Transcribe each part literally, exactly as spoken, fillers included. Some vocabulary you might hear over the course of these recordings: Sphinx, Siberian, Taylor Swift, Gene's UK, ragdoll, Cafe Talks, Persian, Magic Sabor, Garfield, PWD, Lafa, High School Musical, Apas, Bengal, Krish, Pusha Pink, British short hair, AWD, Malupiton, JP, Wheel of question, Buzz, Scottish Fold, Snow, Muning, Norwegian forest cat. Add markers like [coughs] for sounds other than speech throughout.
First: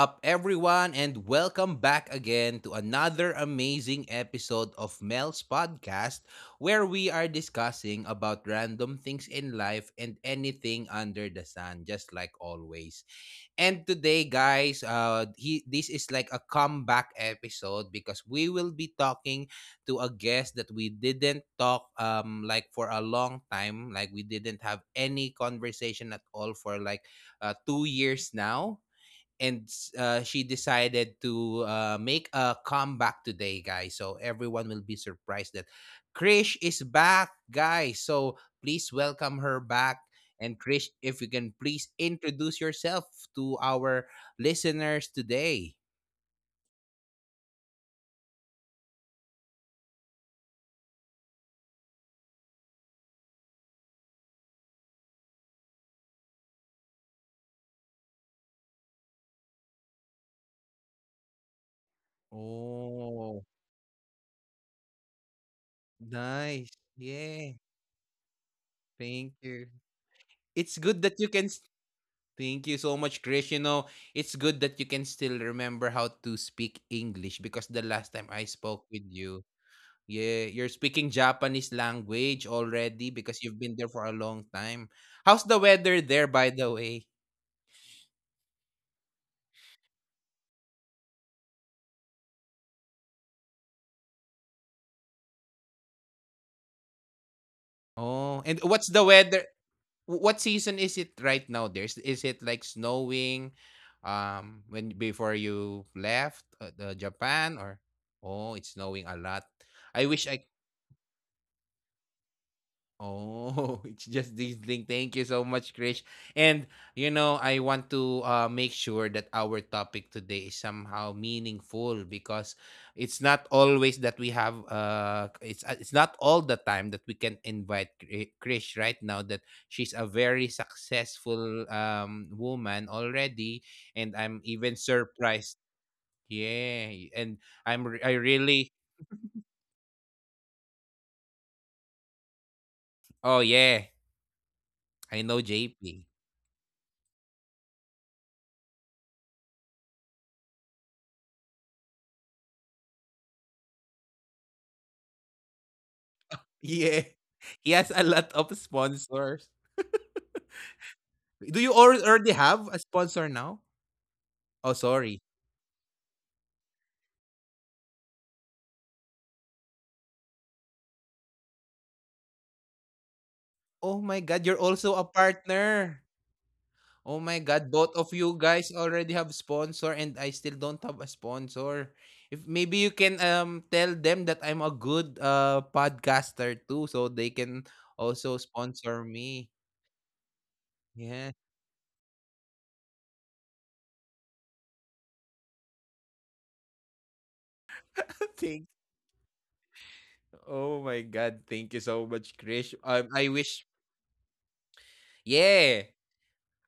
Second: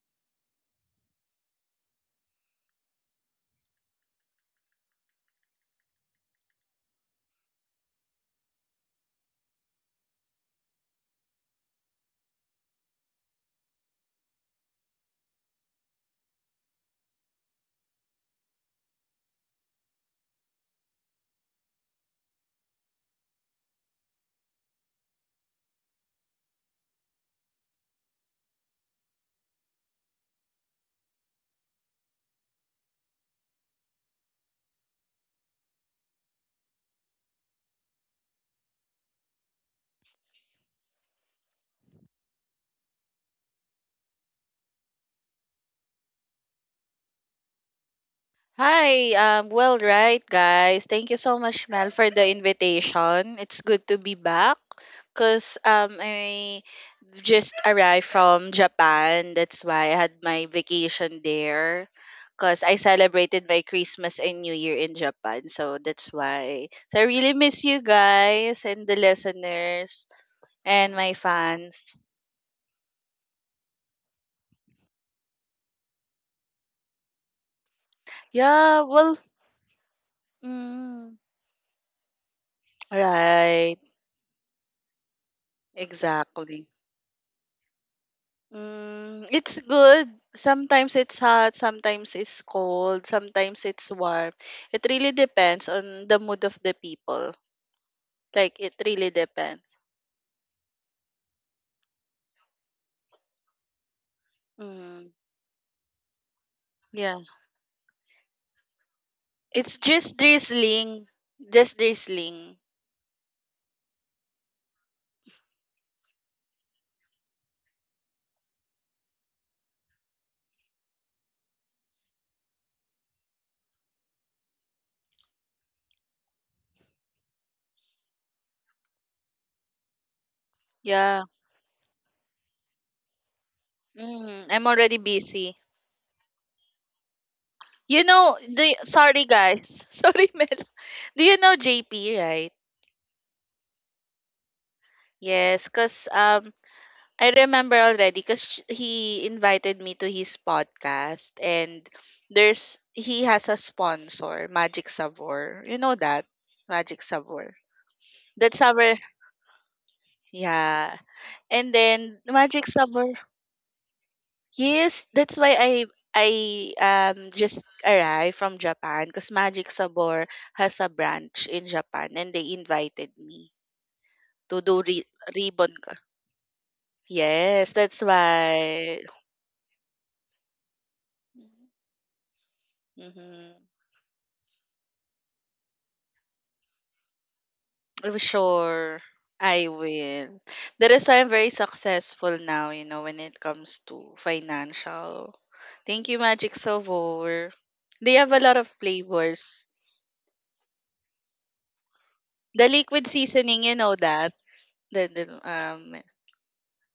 up, everyone, and welcome back again to another amazing episode of Mel's podcast where we are discussing about random things in life and anything under the sun, just like always. And today, guys, uh, he this is like a comeback episode because we will be talking to a guest that we didn't talk um like for a long time, like we didn't have any conversation at all for like uh, two years now and uh, she decided to uh, make a comeback today, guys. So everyone will be surprised that Krish is back, guys. So please welcome her back. And Krish, if you can please introduce yourself to our listeners today. Hi, um, well, right, guys. Thank you so much, Mel, for the invitation. It's good to be back because um, I just arrived from Japan. That's why I had my vacation there because I celebrated my Oh, Christmas and New Year in Japan. So that's why. nice. So I really miss Yeah. you guys and the Thank you. listeners and It's my good that you can. S- fans. Thank you so much, Krish. You know, it's good that you can still remember how to speak English because the last time I Yeah, spoke well, with you, yeah, you're mm, speaking Japanese language already because right, you've been there for a long time. How's the weather there, exactly. by the way? Mm, it's good. Sometimes it's hot, sometimes it's cold, sometimes it's warm. It really depends on the mood of the people. Like Oh, it and really what's the weather? depends. wh- What season is it right now? There's Is it like snowing, um, Mm, when before you left uh, yeah. the Japan or oh, it's snowing a lot. It's just I wish I drizzling. Just drizzling. Oh, [laughs] it's just this thing. Thank you so much, Krish. And you know, I want to uh, make sure that our topic today is somehow meaningful because it's not always that we have. Uh, it's uh, it's not all the time that we can invite Kri- Krish right now. That she's a very Yeah. successful um woman already, Mm, and I'm I'm already even busy. surprised. Yeah, and You I'm re- know, I the really. sorry guys. [laughs] Sorry, Mel. Do you know J P, right? Oh yeah, I Yes, know cause J P. um I remember already because he invited me to his podcast and there's he has a sponsor, Magic Savor. You know that? Magic Yeah. [laughs] Savor. He has a lot That's of our sponsors. yeah. And Do you then al- already Magic have a Sabor, sponsor now? Oh, yes, that's sorry. why I I um just arrived from Japan because Magic Sabor has a branch in Japan and they invited me Oh my to do God, you're re- also a ribbon. co- partner. Oh my Yes, that's God, both of you why. guys already have sponsor and I still don't have a sponsor. If maybe you can Mm-hmm. um tell them that I'm a good uh podcaster too so they can Oh, also sure. sponsor I me. will. That is why I'm very Yeah. successful now, you know, when it comes to financial. Thank you, Magic Savor. They have a lot [laughs] of Thank flavors. Oh my God, thank you so much, The Krish. liquid Um, I seasoning, you wish, know that. The, the, um, yeah,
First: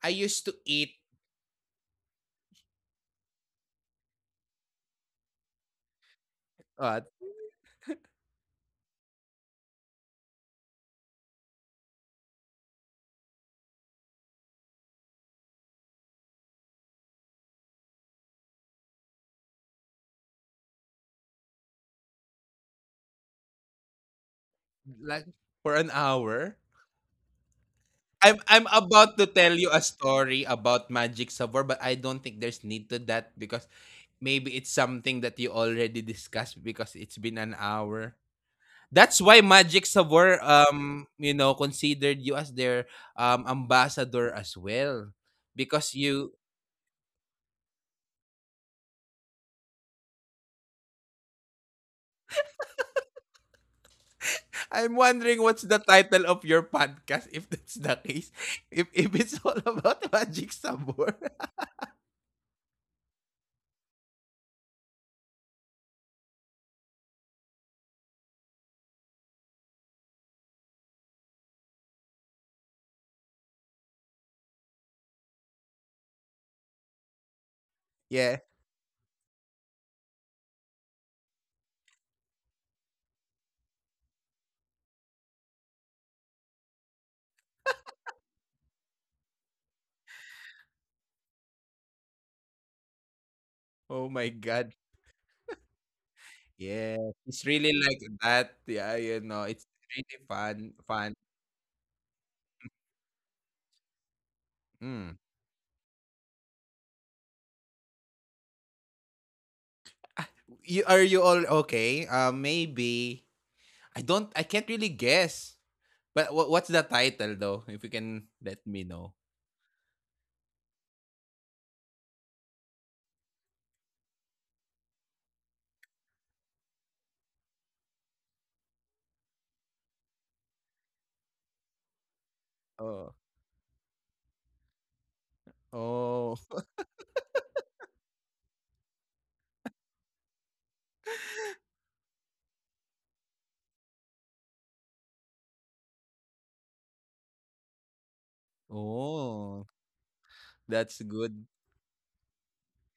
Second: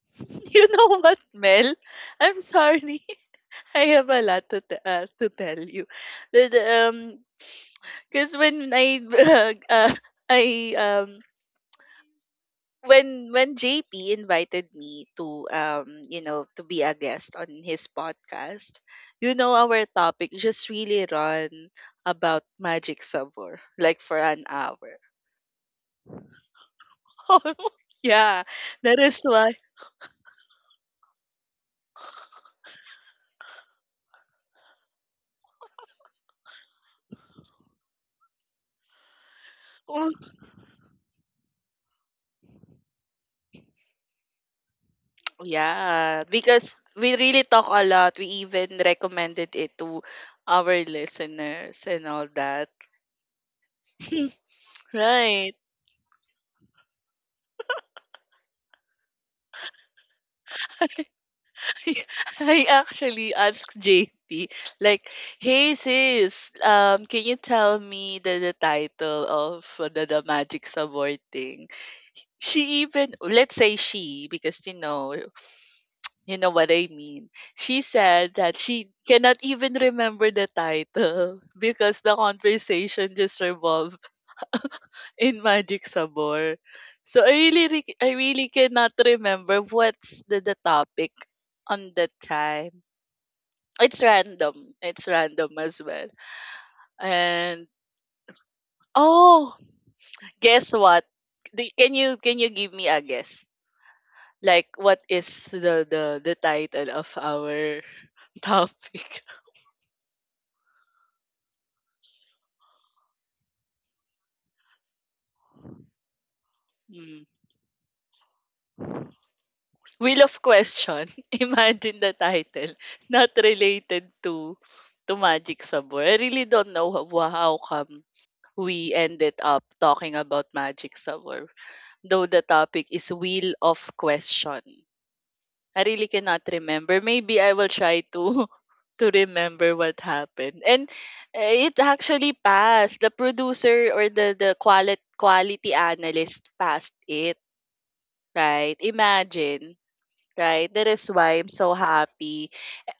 I used to [laughs] you eat. know what, Mel? I'm sorry. [laughs] I have a lot to, t- uh, to tell you. The, the, Uh, um, because when I [laughs] uh, I um when when J P invited me to um you know to be a guest on his podcast, you know our topic just really run about magic sabor like for an hour. Like for an hour? [laughs] I'm Yeah, I'm that about is to why. tell you a [sniffs] story about Magic Sabor, but I don't think there's need to that because maybe it's something that you already discussed because it's been an hour. That's why Magic Oh, Sabor um you know considered you as their um ambassador as well. Because yeah, you because we really talk a lot. We even recommended it to our listeners and all that. [laughs] I'm wondering Right. what's the title of your podcast if that's the case. If if it's all about [laughs] Magic Sabor. [laughs] I actually asked J P, like, hey sis, um, can you tell me the, the title of uh, the, the magic subword thing? She even, let's say she, because you know, [sniffs] you know what I mean. She [laughs] said yeah. that she cannot even remember the title [laughs] because the conversation just revolved [laughs] in Magic Sabor. So I really, re- I really cannot remember what's the, the topic on that time. It's Oh my god. random. It's random as well. Yeah, it's And really like that, yeah, you know, oh, it's really guess fun what? fun, The- Can you can you give me a guess? Like what mm. is the the the title of our [laughs] topic? You are you all okay? Uh, maybe I don't I can't really guess, but what what's the Hmm. title though, if you can let me know? Wheel of question. [laughs] Imagine the title not related to to magic sabor. I really don't know how, how come we ended up talking about magic sabor. Though the topic is Oh, wheel of question. I really oh, cannot remember. Maybe I will try to [laughs] to remember what happened. And eh, it actually passed. The producer or the the quality quality analyst passed it, right? [laughs] oh, Imagine, right? That that's is why I'm good. so happy.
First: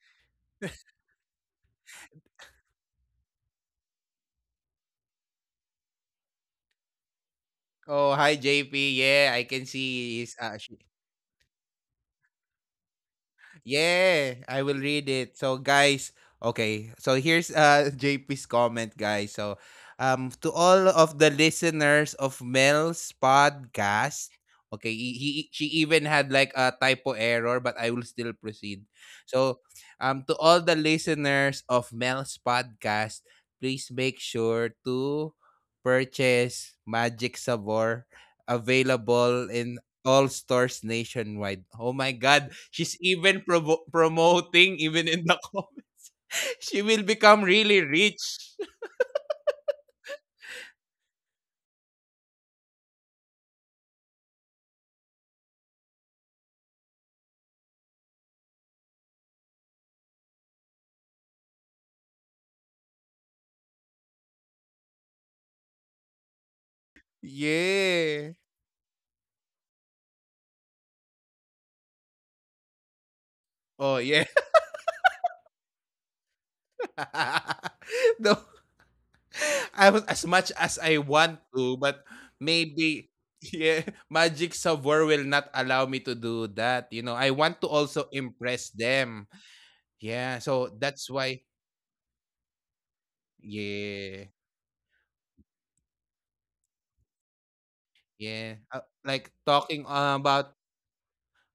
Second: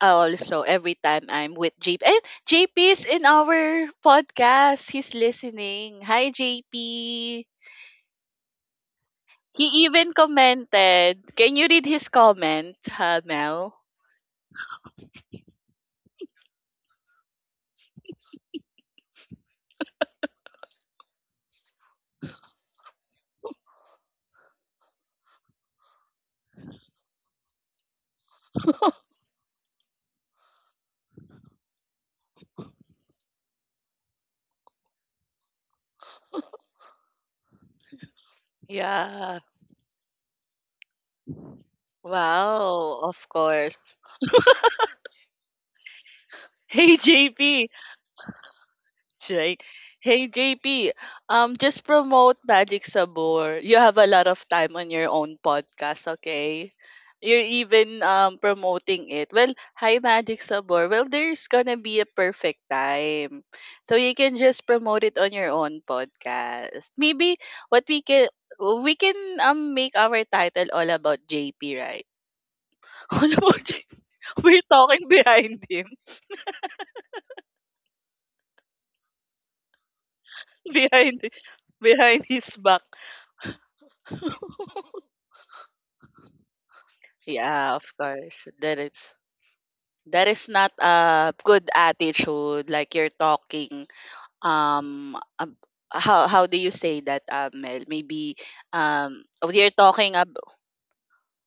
Also, every time I'm with J P. And J P is in our podcast. He's listening. Hi J P. Oh, hi J P, yeah, I He can even see he's, uh, she commented. Can you read his comment, uh, Mel? yeah, I will read it. So guys, okay. So here's uh [laughs] J P's comment, guys. So um to all of the listeners of Mel's podcast, okay, he, he she even had like a typo error, but I will still proceed. [laughs] So um to all the listeners of Mel's podcast, please make sure to purchase Magic Sabor Yeah. available in all stores nationwide. Oh my God. She's Wow, of even provo- course. [laughs] promoting, even in the comment. [laughs] She Hey will become J P, really rich. right? Hey J P, um, just promote Magic Sabor. You have a lot of time on your own podcast, okay? You're even um promoting it. Well, hi Magic Sabor. Well, there's gonna be a perfect time, so you can just promote it on your own podcast. Maybe what we can Yeah. we can um make our title all about J P, right? [laughs] All about J P. Oh, yeah. We're talking behind him. [laughs] no, I was as much [laughs] as I behind want to, but behind his back. maybe, yeah, Magic [laughs] Savoir will not allow me to do that. You know, I want to Yeah, of also course. impress That is them. that Yeah. is not So that's a why, good attitude. Like you're talking. yeah. Um, ab- how how do you say that, uh, Mel? Maybe Yeah. Uh, um, like you're talking uh, talking ab- about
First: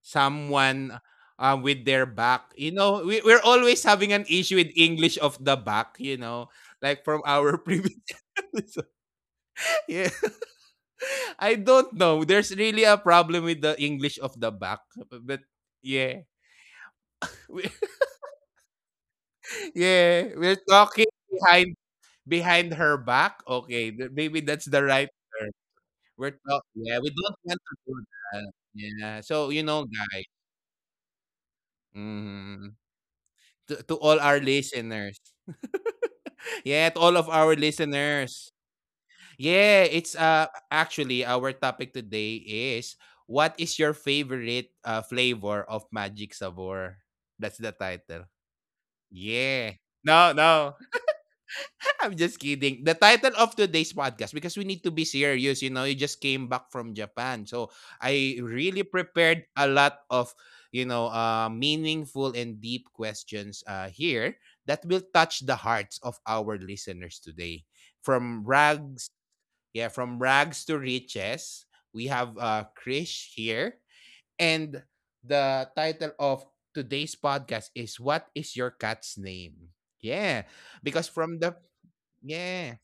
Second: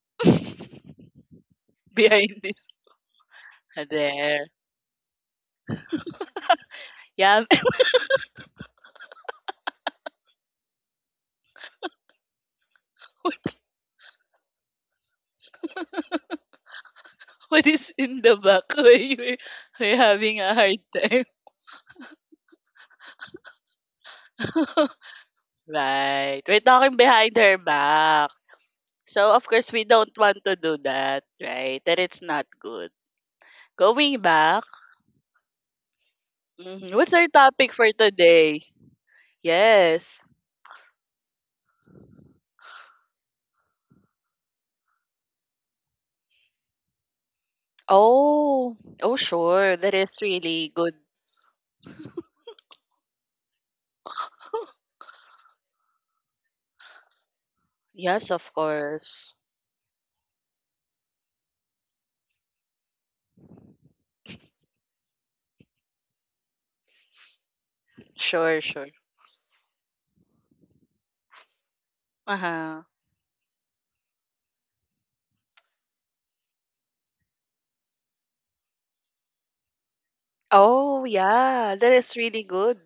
someone uh, with [laughs] their behind back. it. You know, we, we're always having an There. issue with English of the back, you know, like from Yeah, our [laughs] [laughs] previous episode. [laughs] yeah. I don't know. There's really a problem What with the English of the back. But yeah. What We- is in the back? [laughs] Why you [laughs] are yeah. having a We're hard talking time? behind behind her back. Okay. th- Maybe that's the [laughs] right term. Right. We're We're talking. talking Yeah. We behind don't her want to do back. that. Yeah. So, of So, you course, we know, don't guys. want to do that, right? That it's not Mhm, good. To, to Going all our back, listeners, mhm, yeah, to what's all our of our topic for listeners. today? Yeah, it's Yes. uh actually our topic today is what is your favorite uh, flavor of Magic Sabor? That's the title. Oh, oh, sure. Yeah. That is No, really no. good. [laughs] I'm just kidding. The title of today's podcast, because we need to be serious, you know, you just came back from Japan. So Yes, I of really course. prepared a lot of, you know, uh, meaningful and deep questions uh, here that will touch the hearts of our listeners today. From Sure, sure. rags, yeah, from rags to riches, we Uh have uh, huh. Krish here. And the title of today's podcast is what is your cat's name? Yeah, Oh, because from the yeah. That is really yeah. good.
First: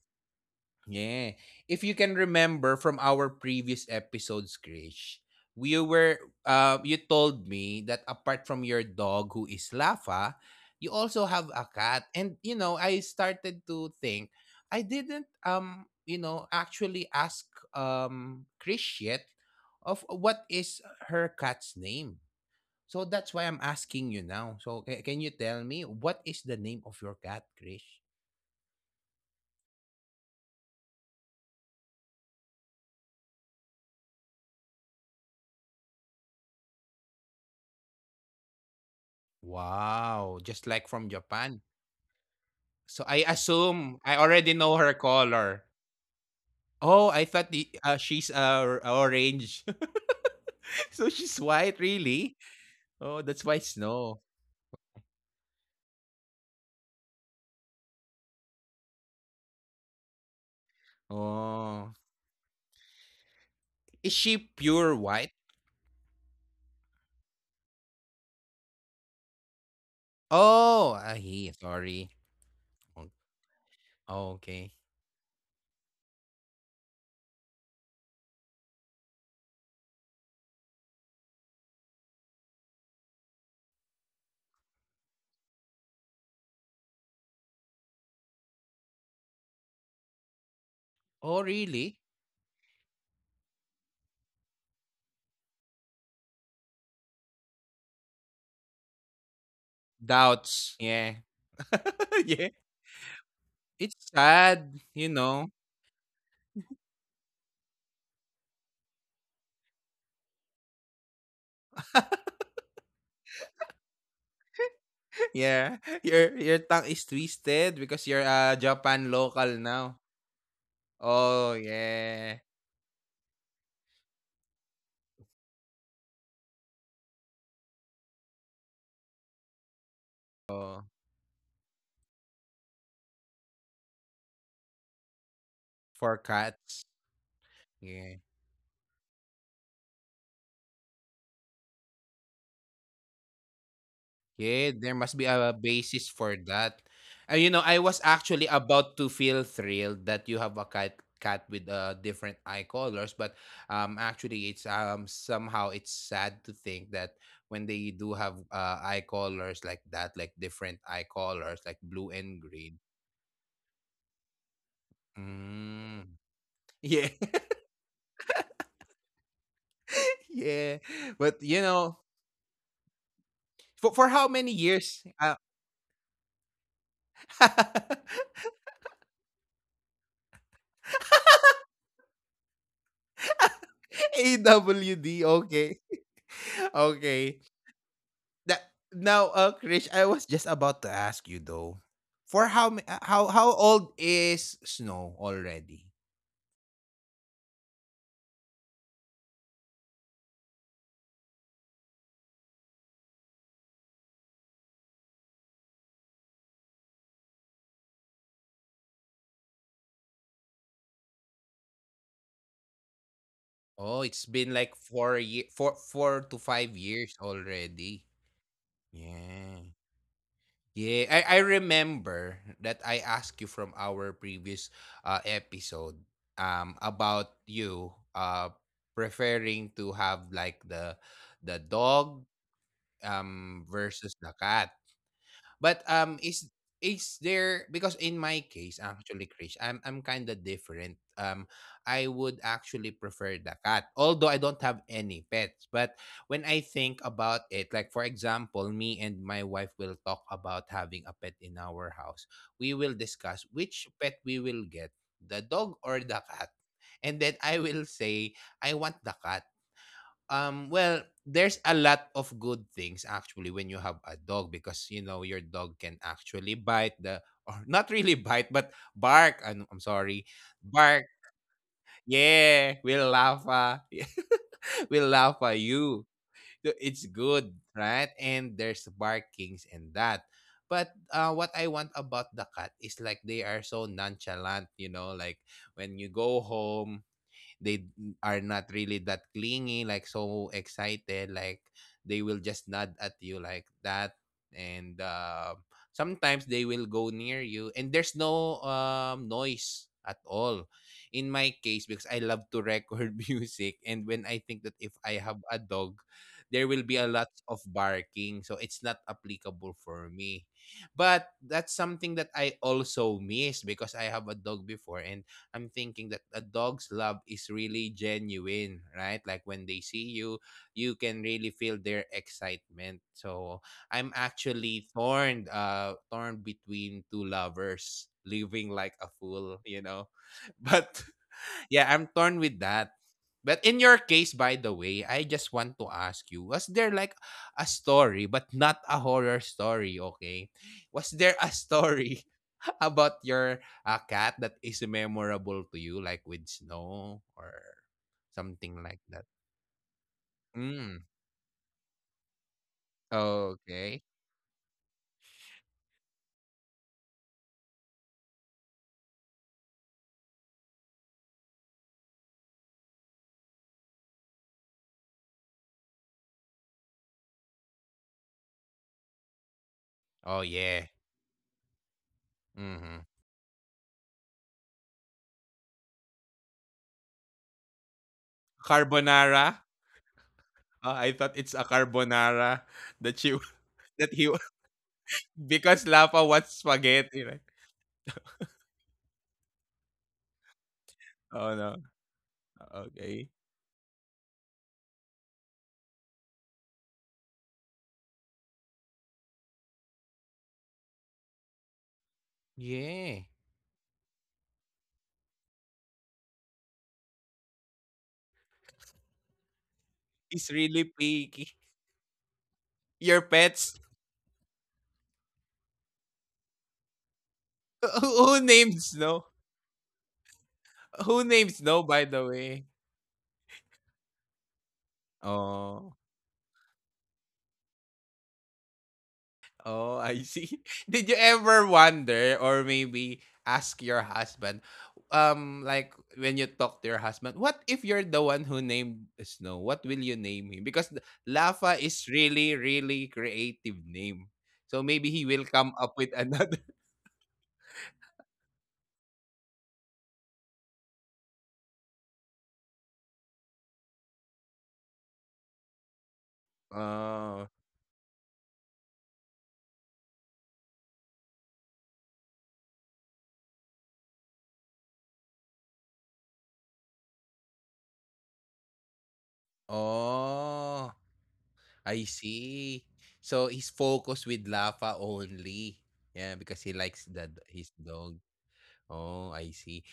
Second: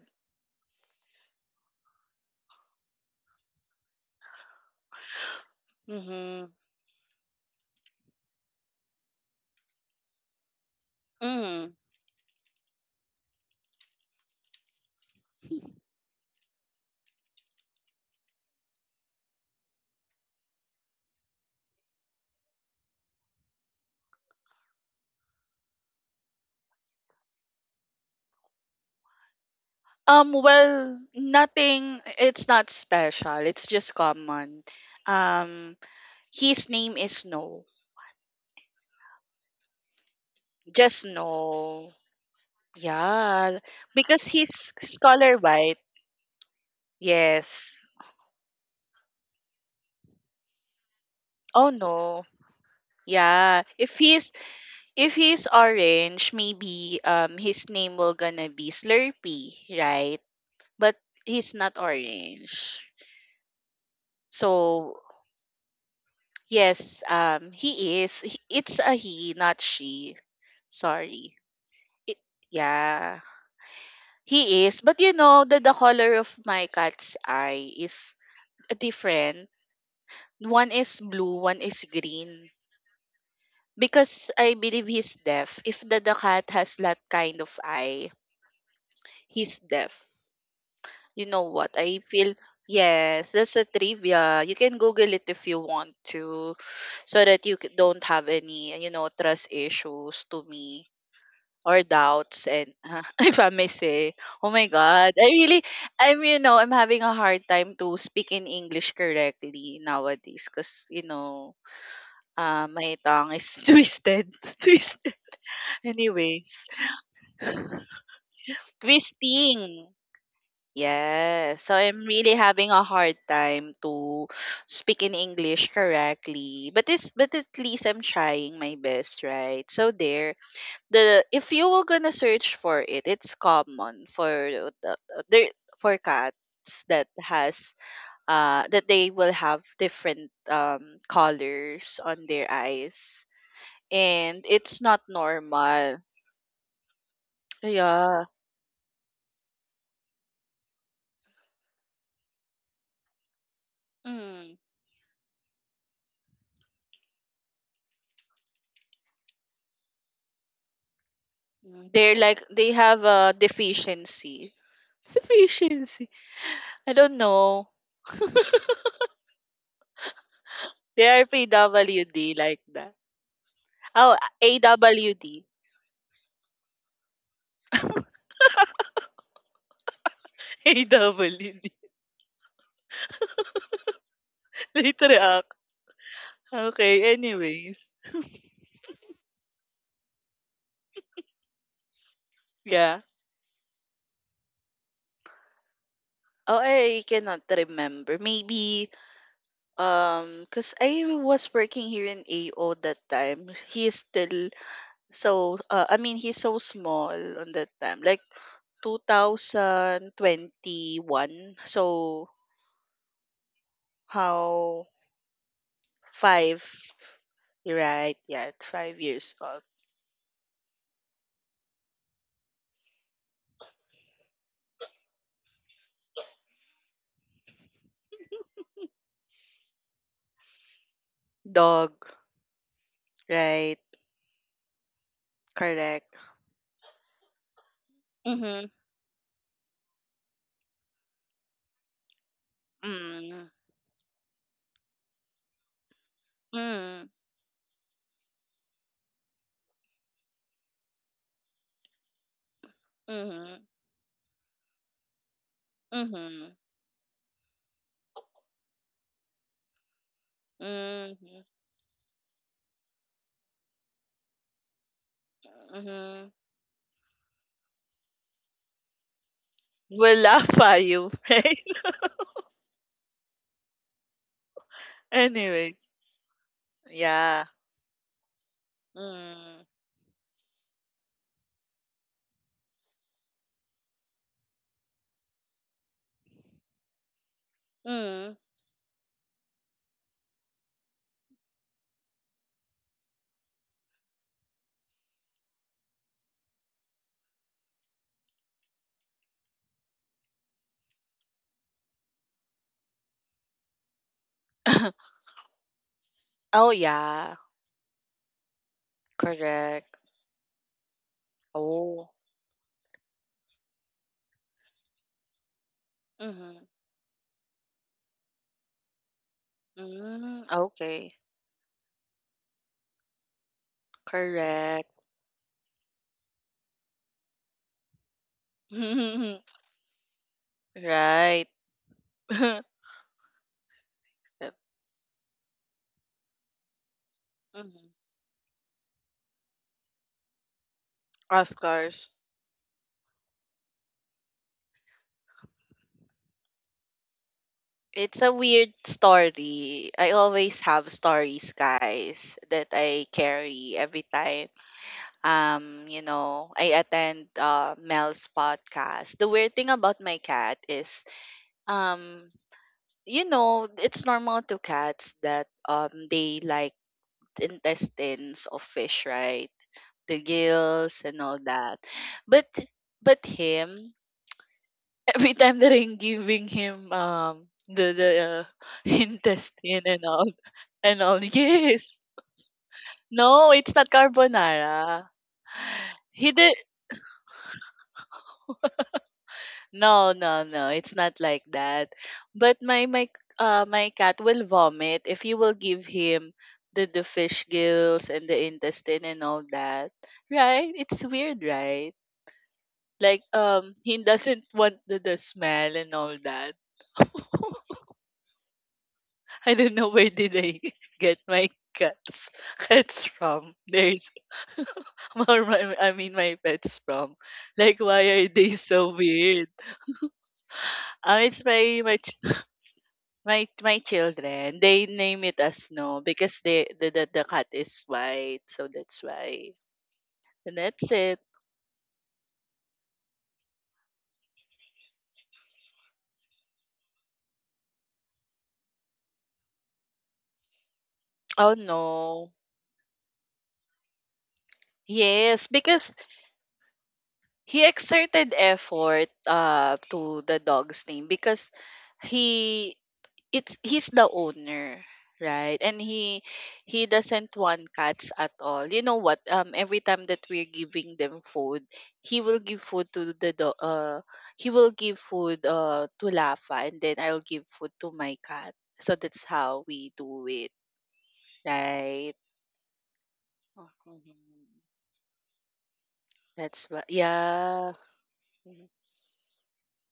Yeah. If you can remember from our previous episodes, Krish, we were Mm-hmm. uh, you told me that apart from your dog who is Lafa, you also have a Mm. cat. And you know, I started to think I didn't [laughs] um, you know, actually ask um Krish yet of what is her cat's name. So that's why I'm asking you now. So ca- can you tell me what is the name of your cat, Krish? Um, well, nothing. It's not special. It's just common. Um, his name is No. Wow, just like Just from Japan. No. So I Yeah, assume I because he's already know her scholar color. white. Oh, I thought the, Yes. uh, she's uh, r- orange. [laughs] so she's Oh white, no. really? Oh, that's why Yeah. If snow. he's if he's orange, maybe um his name will gonna be Slurpee, right? But he's not Oh, orange. is she pure So white? yes, um he is. He, it's a he, not she. Oh, ah, Sorry. he. Sorry. It, O- yeah. He Okay. is. But you know that the color of my cat's eye is different. One is blue, one is green. Because I believe he's deaf. If the, the cat has that kind of eye, he's deaf. You Oh, know what? really? I feel yes, that's a trivia. You can Google it if you want to, so that you c- don't have any you know trust issues to Doubts. me Yeah. or [laughs] doubts. yeah. And [laughs] if I may It's say, oh my sad, you God, I know. really, I'm you know, I'm having a hard time to speak in English correctly nowadays because you know. Uh, my tongue is [laughs] twisted. [laughs] Twisted. [laughs] Yeah. Your your Anyways, tongue is twisted because you're a Japan local twisting. now. Oh, Yes. So I'm really yeah. having a hard time to speak in English correctly. But this but at least I'm trying my best, right? So there Oh, the if you were gonna search for it, it's common for the there for for cats. cats that has Yeah. uh that they will have different um colors on their eyes. And Yeah, it's there not must be a normal. basis for that. Uh, you know, I was Yeah. actually about to feel thrilled that you have a cat cat with uh, different eye colors, but um, actually, Mm. it's um somehow it's sad to think that when they do have uh, eye colors like that, like different eye colors, like Mm, blue they're and like they green. have a deficiency. [laughs] Mm. Deficiency. I Yeah, don't know. [laughs] [laughs] yeah. They are But you know, P W D like that. for for Oh, how many years? Uh, [laughs] A W D. A W D. Late A W D. [laughs] Okay, [laughs] [laughs] Okay, okay. anyways. that now, uh, Krish, I was just about to ask you though, for how ma- uh, Yeah. how how old is Snow already? Oh, I cannot remember. Maybe um cuz I was working here in A O that time. He is still so uh, I mean he's so small on that time. Like two thousand twenty-one. So Oh, it's been like how four year, four four to five, five years already. right? Yeah, five years old. Yeah, yeah. I I remember that I asked you from our previous uh episode um about you uh preferring to have like the the Dog, dog um right? versus the cat. But Correct. um, is is there because in my Mm-hmm. case actually, Krish, I'm I'm kind of different. Um, I would actually prefer Mm-hmm. the cat, although I don't have any pets. But when I think Mm-hmm. about it, like for example, me and my wife will talk about having a pet in our house. We will discuss Mm-hmm. which pet we will get, the dog or the cat. And then I will say, I want the cat um, well, Mm-hmm. there's a lot of good things actually when you have a dog because you know your dog can Mm-hmm. actually bite the or not really [laughs] bite but bark. I'm, I'm Will sorry, laugh at bark. you, [laughs] right? Yeah, we'll laugh. Uh, [laughs] we'll laugh at Anyways, you. So it's yeah. good, right? And there's Mm. barkings and that. But uh, what I want about the cat is like they are so nonchalant, you know, like when you go home, they Mm. are not really that clingy, like so excited, like they will just nod at you like that, and uh, sometimes they will go near you, and there's no um, noise at all. In my case, because I love to record [laughs] music, and when I think that if [coughs] I have a dog, there oh will be a lot yeah, of barking, so it's not applicable correct. for me but that's Oh. something that I also miss because I have a dog before and I'm thinking that a Mm-hmm. dog's love is really genuine, right? Like when they see you, Mm. you Okay, can really feel their excitement. So I'm actually correct. torn, uh, torn between two lovers living like a [laughs] fool, you know. [laughs] But Right. yeah, I'm torn [laughs] with that. But in your case, So, by the way, I just want to ask you, was there like a mhm. story, but not a horror story, okay? Was there Of a course. story [laughs] about your uh, cat that is memorable to you, like with snow or It's a weird something like that? story. I always have Mm. stories, guys, that I carry every Okay. time. Um, you know, I attend uh, Mel's podcast. The weird thing about my cat is, um, you know, it's normal to cats that um they like the intestines of fish, right? The Oh, yeah. gills and all that. But Mm-hmm. but him, every time that I'm giving him um the the uh, [laughs] Carbonara? intestine and all Uh, and I all. [laughs] thought it's a Yes. carbonara that you No, it's not [laughs] that he carbonara. [laughs] because Lapa He did wants spaghetti. Right? no no no. It's not like Oh no. that. But my my Okay. uh my cat will vomit if you will give him the the fish gills and the intestine and all that. Right? It's weird, right? Like Yeah. um he doesn't want the, the smell and all that. [laughs] [laughs] I don't know where did He's I really [laughs] get my picky. cats [laughs] cats Your from. pets? There's [laughs] or my, I mean my pets from. Like why [laughs] are Who who they so names no? weird? Um, Who it's names my no, my by ch- the way? my my children. They name it as Oh. no because they the, the the cat is white, so that's why. Oh, I And see. [laughs] that's Did you it. ever wonder or maybe ask your husband, um, like when you talk to your husband, what if you're the one who named Snow? What will you name him? Because the- Oh Lafa is no. really, really creative name. So maybe he will Yes, come up because with another. [laughs] he exerted effort uh to the dog's name because he it's he's the owner, right, and he he doesn't Oh. want cats at all. You know what, um every time that we're giving them food, he will give food to the do- uh he will give food uh to Lafa and then I'll give food to my cat, so that's how we do it, Oh. I right? see. So he's Mhm. focused with Lafa only. Yeah, because That's he what, likes that his yeah. dog. Mhm. Oh, I see.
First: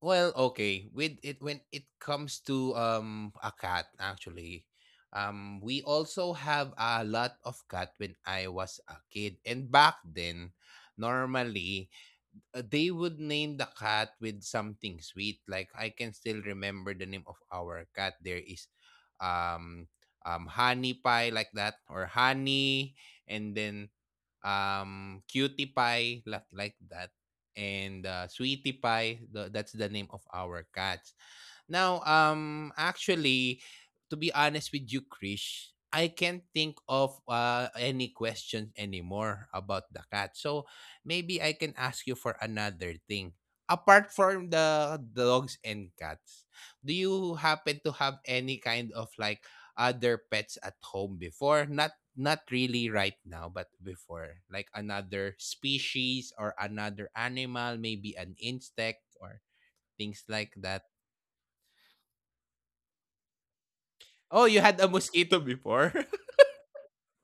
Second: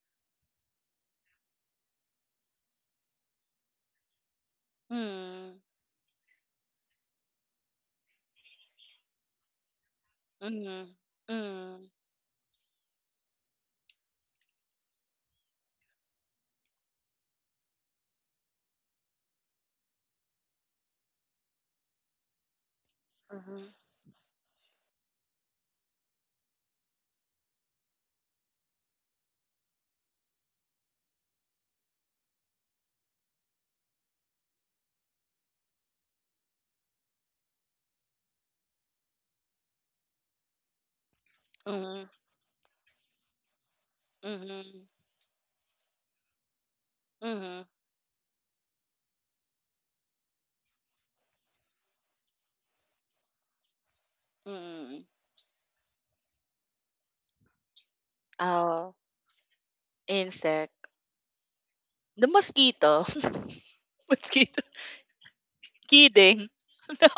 Well, okay. With it when it comes to um a cat actually. Um Mm, We also have a lot of cat when I was a kid. And back then, mhm, normally mm, uh, they would name the cat with something sweet. Like I can still remember the name of our cat. There is um um honey pie like that or honey, and mhm, then um cutie pie like like that and uh, sweetie pie, the, that's the name of our cat now. Um, actually, to be honest with you, Krish, I can't think of uh, any questions anymore about the cat. So maybe I can ask mhm, you for another thing. Apart from mhm, the dogs and cats, do you mhm, happen to have any kind of like other pets at home before? Not not really right now, but before, like mhm. another species or another animal, maybe an insect Oh, or things like insect. that. The mosquito. [laughs] Oh, you Mosquito. had a mosquito before? [laughs] Kidding. [laughs] No.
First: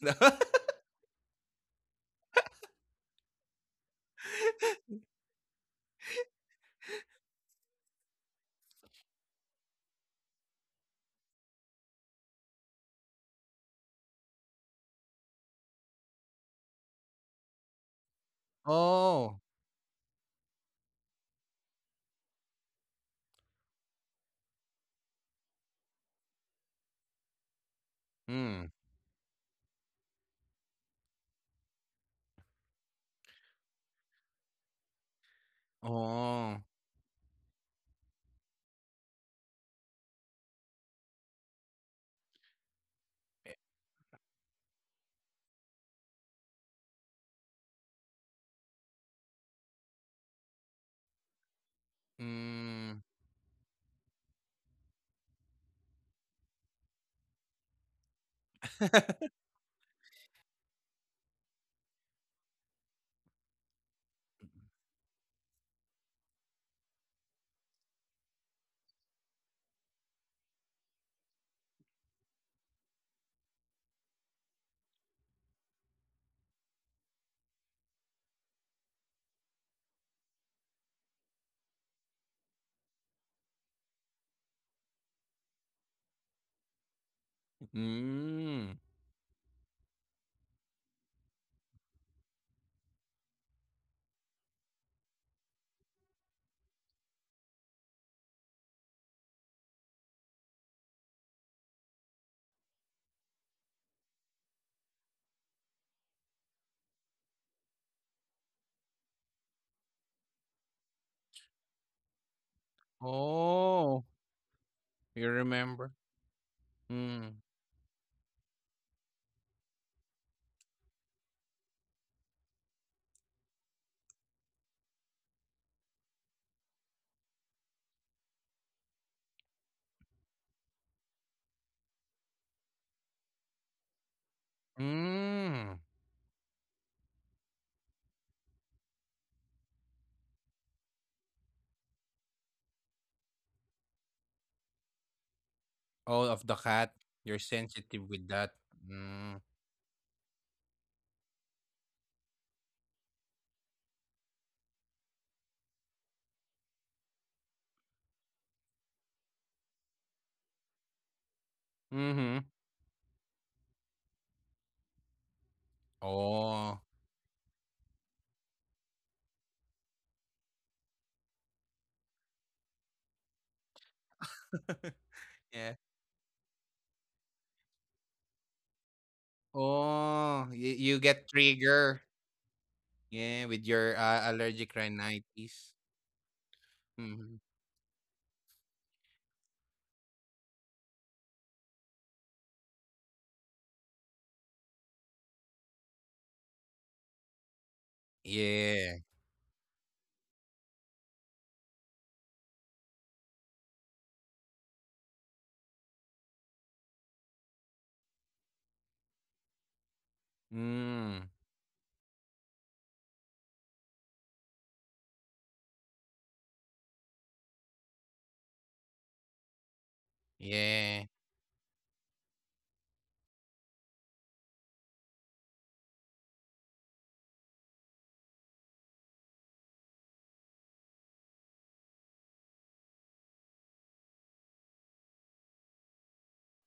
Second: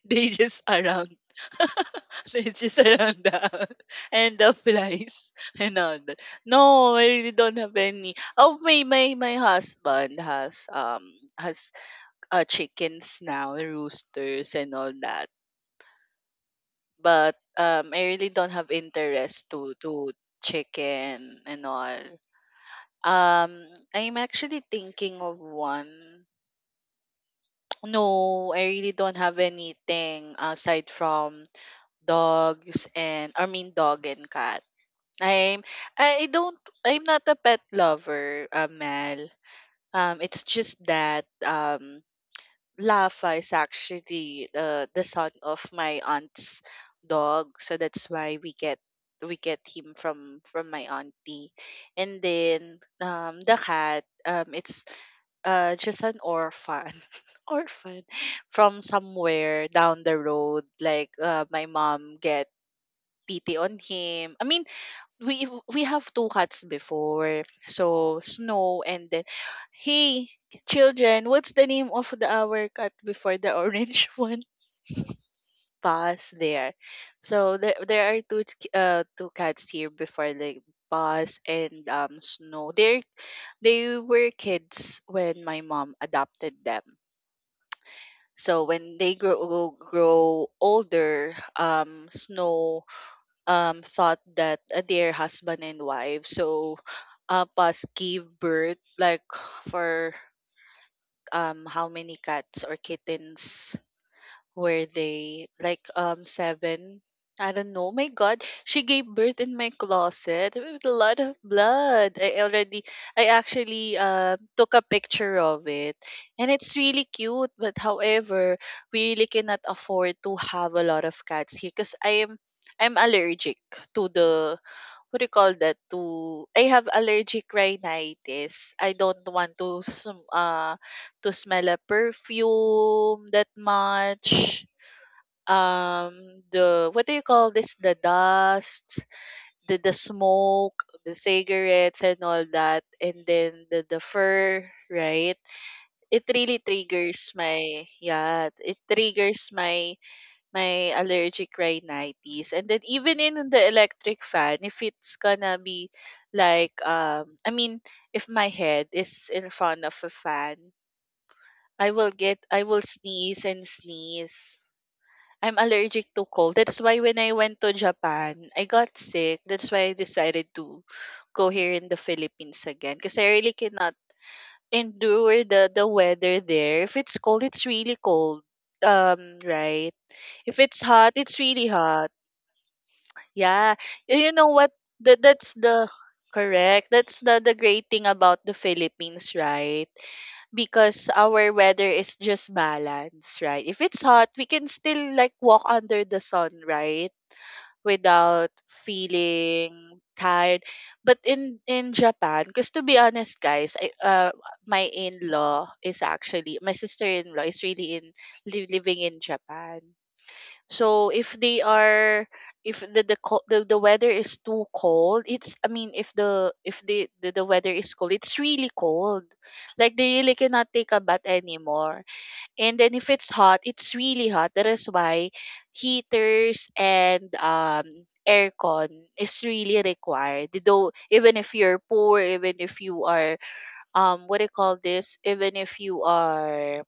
No? They just around. [laughs] They just around the [laughs] house. And the flies [laughs] and all that. No, I really don't have any. Oh, my my my husband has um has uh, chickens now, roosters and all that. But um I really don't have Oh. interest to to chicken and all. Um I'm actually thinking of one. No, I Mm. really don't have anything aside from dogs and I mean dog and cat. I'm I don't Oh. I'm not a pet lover, uh, Mel. Um, it's just that um Lafa is actually the the son of my aunt's dog, so that's why we get we get him from from my auntie. And then Mm. um the cat, um it's uh just an orphan [laughs] orphan from [laughs] somewhere down the road, like uh, my mom get pity on him. I mean, we we have two cats before, so Snow and then, hey children, what's the name of the our cat before, the orange [laughs] one? Buzz, there. So there, there are two k- uh two cats here before, like Buzz and um Snow. they they were kids when my mom adopted them. So when Mm. they grow grow older, um Snow, um, thought that uh, they're husband and wife. So Apas gave birth like for um how many cats or kittens were they? Like um seven. I don't know. My God, she gave birth in my closet with a lot of blood. I already, I actually Oh, uh, took a picture you of it, remember? and it's really cute. Mm. But however, we really cannot afford to have a lot of cats here because I am, I'm allergic to the what do you call that to I have allergic rhinitis. I don't want to sm- uh to smell a perfume that much. Mm. Um the what do you call this? The dust, the the smoke, the cigarettes and all that and then the, the fur, right? It Oh, really of the cat. triggers You're my sensitive with yeah, that. it triggers Mm. my my allergic rhinitis. And then even in the electric fan, if it's gonna be like um I mean if my head is in front of a fan, I will get I Mhm. will sneeze and sneeze. I'm allergic to cold. That's Oh. why when I went to Japan, I got sick. That's why I decided to go here in the Philippines again. Because I really cannot [laughs] endure the, the Yeah. weather there. If it's cold, it's really cold. Um, right? If Oh, it's you hot, you it's get really hot. trigger. Yeah, Yeah. with your, Y- You know uh, what? allergic That that's the rhinitis. correct. That's the the Mhm. great thing about the Philippines, right? Because our weather is just balanced, right? If it's hot, we can still like walk under the sun, right? Without Yeah. feeling tired. But in in Japan, because to be honest, guys, I, uh, my in-law is actually my sister-in-law is really in li- living in Japan. So if Mm. they are if the the, co- the the weather is too cold, it's I mean if the if the, the the weather is cold, it's really cold. Like they really cannot take a bath Yeah. anymore. And then if it's hot, it's really hot. That is why heaters and um aircon is really required. Though even if you're poor, even if you are um what do you call this? Even if you are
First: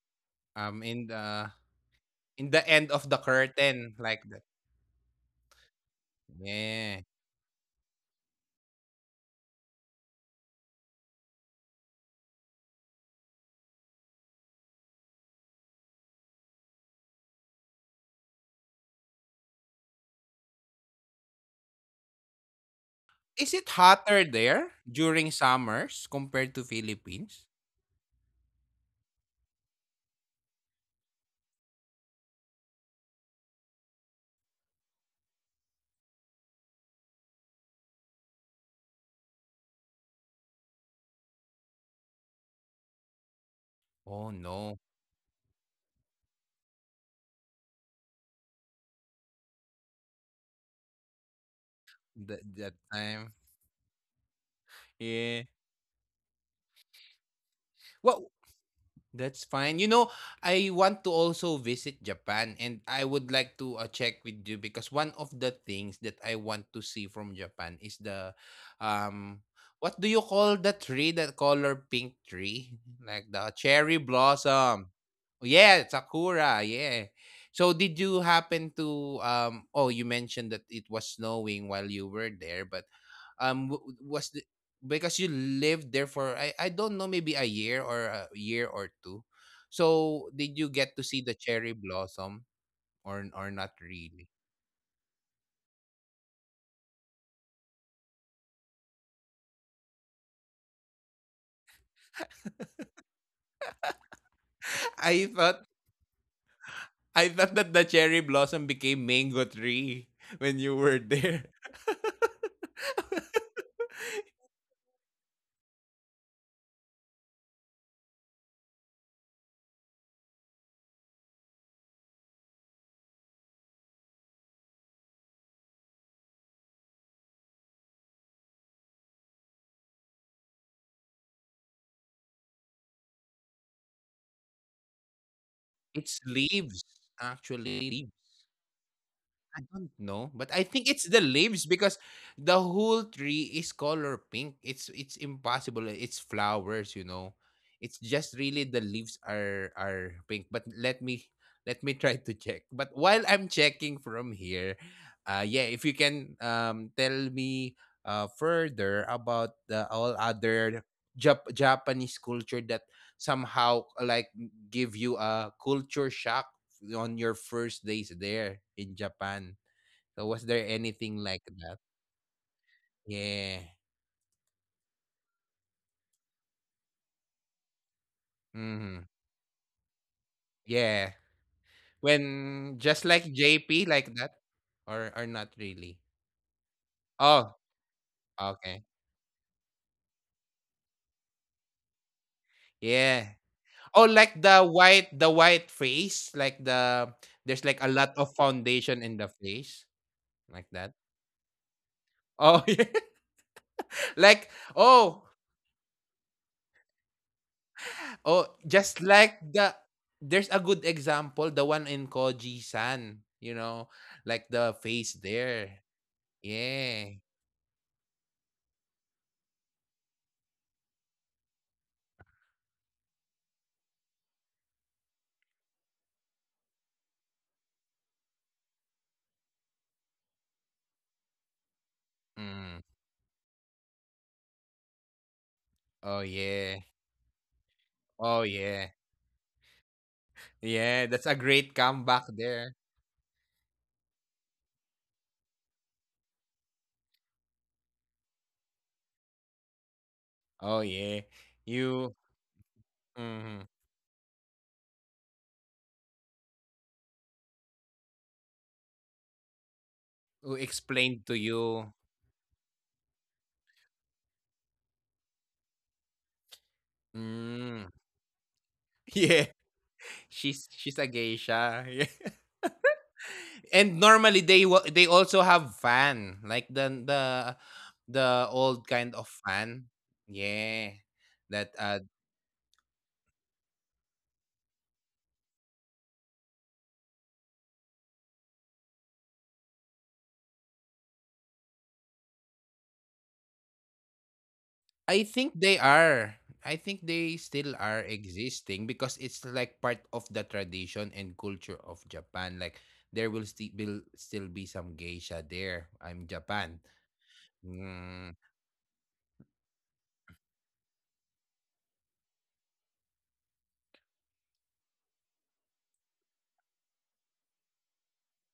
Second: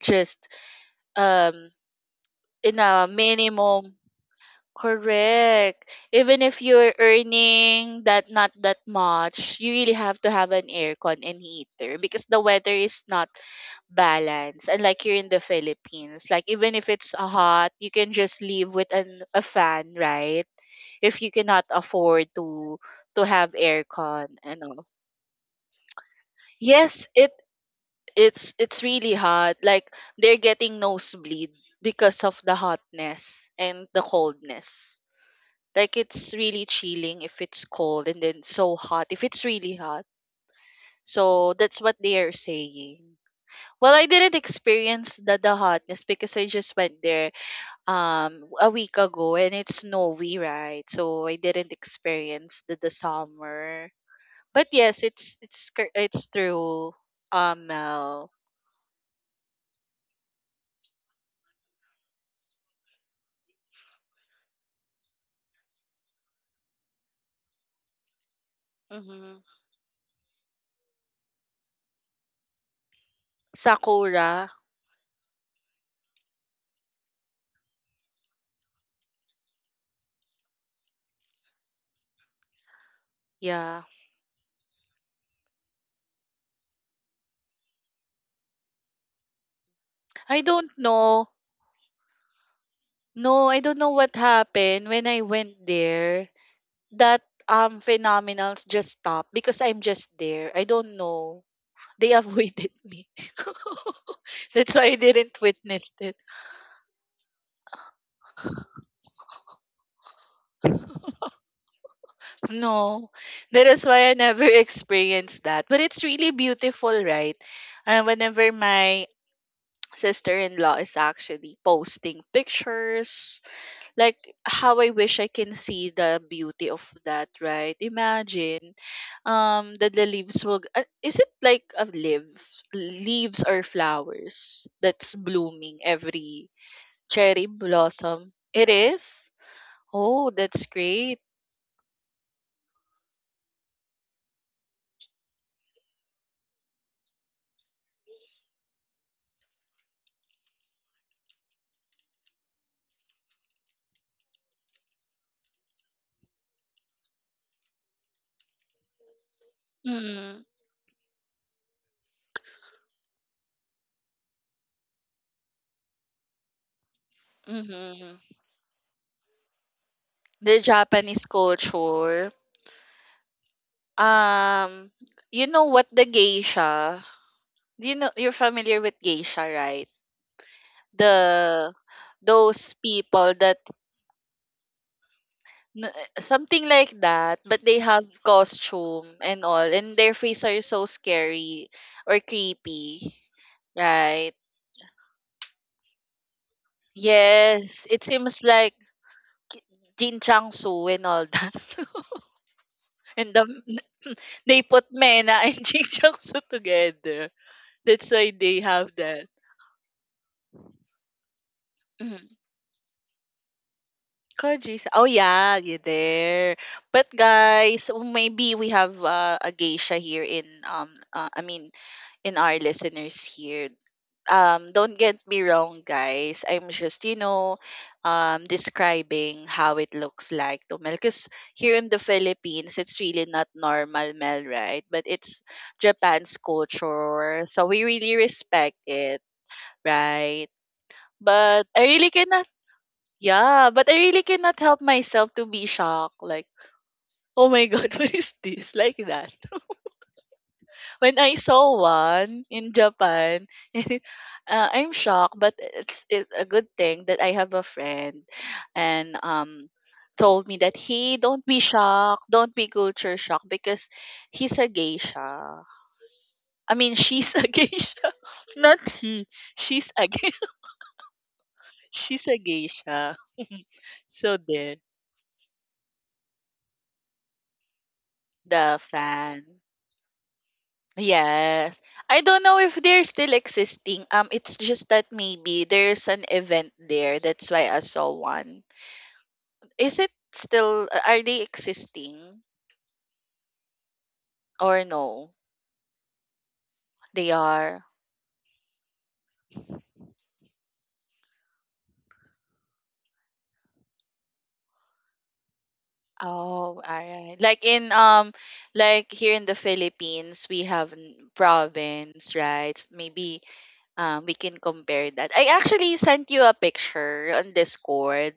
just Um, in the. um In the in end a of the curtain, minimum. like that. Correct. Even if you're Yeah. earning that not that much, you really have to have an aircon and heater because the weather is not balanced. And like here in the Philippines, like even if it's uh, hot, you can just live with an a fan, right? If you cannot afford to to Is have it hotter aircon and there all. during summers compared to Yes, it Philippines? it's it's really hot. Like they're getting nosebleed because of the hotness and the coldness. Like it's really chilling if it's cold and then so hot if it's really hot. So that's what they are saying. Well, I Oh, didn't no. experience the, the hotness because I just went there um a week ago and it's snowy, right? So I didn't That experience the, that the time. summer. But yes, it's Yeah. it's cor- it's true. Um, What, Mel. that's fine. You know, I want to also visit Japan and I would like to uh, check with you because one of the things that I want to see from Japan is the Hmm. um what do you call the tree that color pink tree? Like the cherry Sakura. blossom. Yeah, sakura, yeah. So did you happen to um oh you mentioned that it was snowing while you were there, but um w- Yeah. w- was because you lived there for I, I don't know, maybe a year or a year or two. So I did you don't get to see the know. cherry blossom or or No, I not don't know what really? happened when I went there. That um phenomenals just stop because I'm just there. I don't know. They avoided [laughs] me. [laughs] That's why [laughs] I I didn't thought witness it. I thought that the cherry blossom became mango tree when you were [laughs] there. [laughs] No, that is why I never experienced that. But it's really beautiful, right? Uh, whenever my sister-in-law is actually posting pictures like how I wish I can see the beauty of that, right? Imagine um that the leaves will g- uh, is it like a leaves leaves or flowers that's blooming It's every leaves cherry actually. blossom? It is? I don't know, Oh, but I that's think it's the great. leaves because the whole tree is color pink. It's it's impossible. It's flowers, you know. It's just really the leaves are are pink. But let me let me [laughs] try to check. But while I'm checking from here, uh yeah, if you can um tell me uh further about the all Mm, other Jap- Japanese culture that somehow like give you a culture shock on your first days mm-hmm. there in Japan. So was there The anything Japanese like that? culture. Yeah. Um, you know what the geisha? Do You know you're familiar Hmm. with geisha, right? Yeah. The When those just like people that J P like that, or or not N really? eh, something like that, Oh, but they have okay. costume and all, and their face are so scary or creepy, Yeah. Oh, like right? the white the white face, like the there's like a Yes, it lot of seems like foundation in the Ki- face Jin like that. Chang-soo and all that. Oh, [laughs] yeah. [laughs] And the, Like, they put oh. Mena and [laughs] Jin Chang-soo together. That's why Oh, they have just that. like the there's a good example, the one in Mhm. Koji-san, you know, like the Kojis. Oh face yeah, there. you there. But Yeah. guys, maybe we have uh, a geisha here in um uh, I mean in our listeners here. Um, don't get me wrong, guys. I'm just, you know, um, describing how it looks like to Mel. Because here in the Mm. Philippines, it's really not normal Mel, right? But it's Oh Japan's yeah. culture. So we really Oh yeah. respect it, right? Yeah, that's a great But I really comeback cannot, there. yeah, but I really cannot help myself to be shocked. Like, oh my God, [laughs] what is this? Like that. Oh yeah. When I saw You one in Japan, mm, [laughs] and uh, I'm shocked, but it's, it's a good thing that I have a friend and um who told me that explained he to don't be you. shocked, don't be culture shocked because he's a geisha. I mean, she's a [laughs] Mm. [laughs] geisha, not he. Yeah. She's a ge- She's she's a geisha. [laughs] [laughs] Yeah. she's a geisha. [laughs] And normally So they wa- there, they also have fan, like the the the old the kind of fan. fan. Yeah. That Yes. uh, I don't know if they're still existing. Um, it's just that maybe there's an event there. That's why I saw one. Is it still, uh, are they existing or I no? think they are. I think they They still are. are existing because it's like part of the tradition and culture of Japan. Like there will still will still be some geisha there. I'm Japan. Oh, alright. Like in Mm. [laughs] um like here in the Philippines, we have n- province, right? Maybe um we can compare that. I actually sent you a picture on Discord.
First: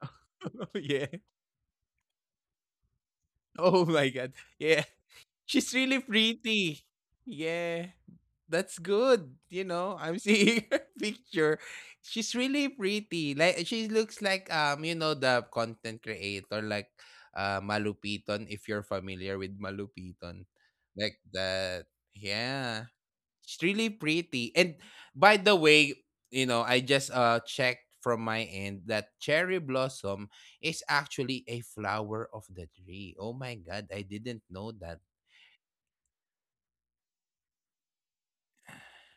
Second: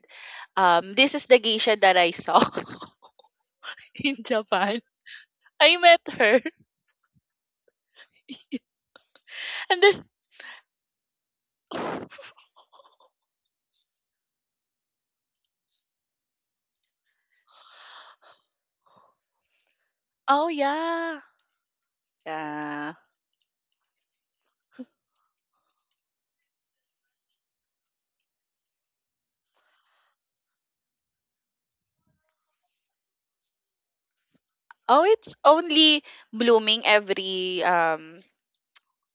Um, Yeah. this is the geisha that I saw Oh [laughs] my in god. Japan. Yeah. She's I really met her. pretty. Yeah. [laughs] That's good. You And know, then, I'm seeing [laughs] her picture. She's really pretty. Like she looks like um, you know, the content creator like uh Malupiton, if you're familiar with Malupiton. oh Like yeah. that. Yeah. Yeah. She's really pretty. And by the way, you know, I just uh checked from my end that cherry blossom is actually a flower of the tree. Oh my god, I didn't know that. Oh, it's only blooming every um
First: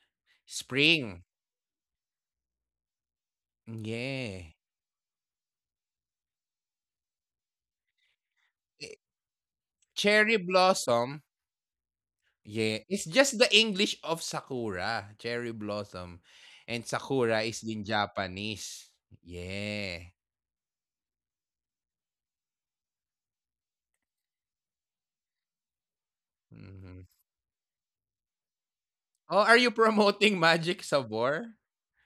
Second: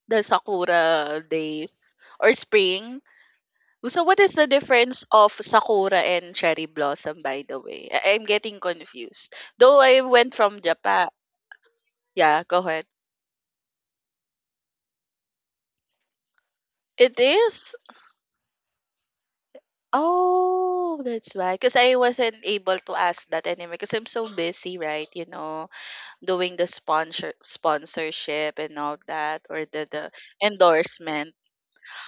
the sakura Spring. days or spring. So what is the Yeah. difference of sakura and cherry blossom by the way? I- I'm getting confused. Though I went Cherry from Japan. blossom, Yeah, go yeah, ahead. it's just the English of sakura, cherry blossom, and It sakura is is? in Japanese. Yeah, Oh, that's why. Because I wasn't able to ask that anyway because I'm so busy, right? You know, doing the mhm. sponsor sponsorship and all Oh, that are or you the the promoting [laughs] Magic endorsement. Sabor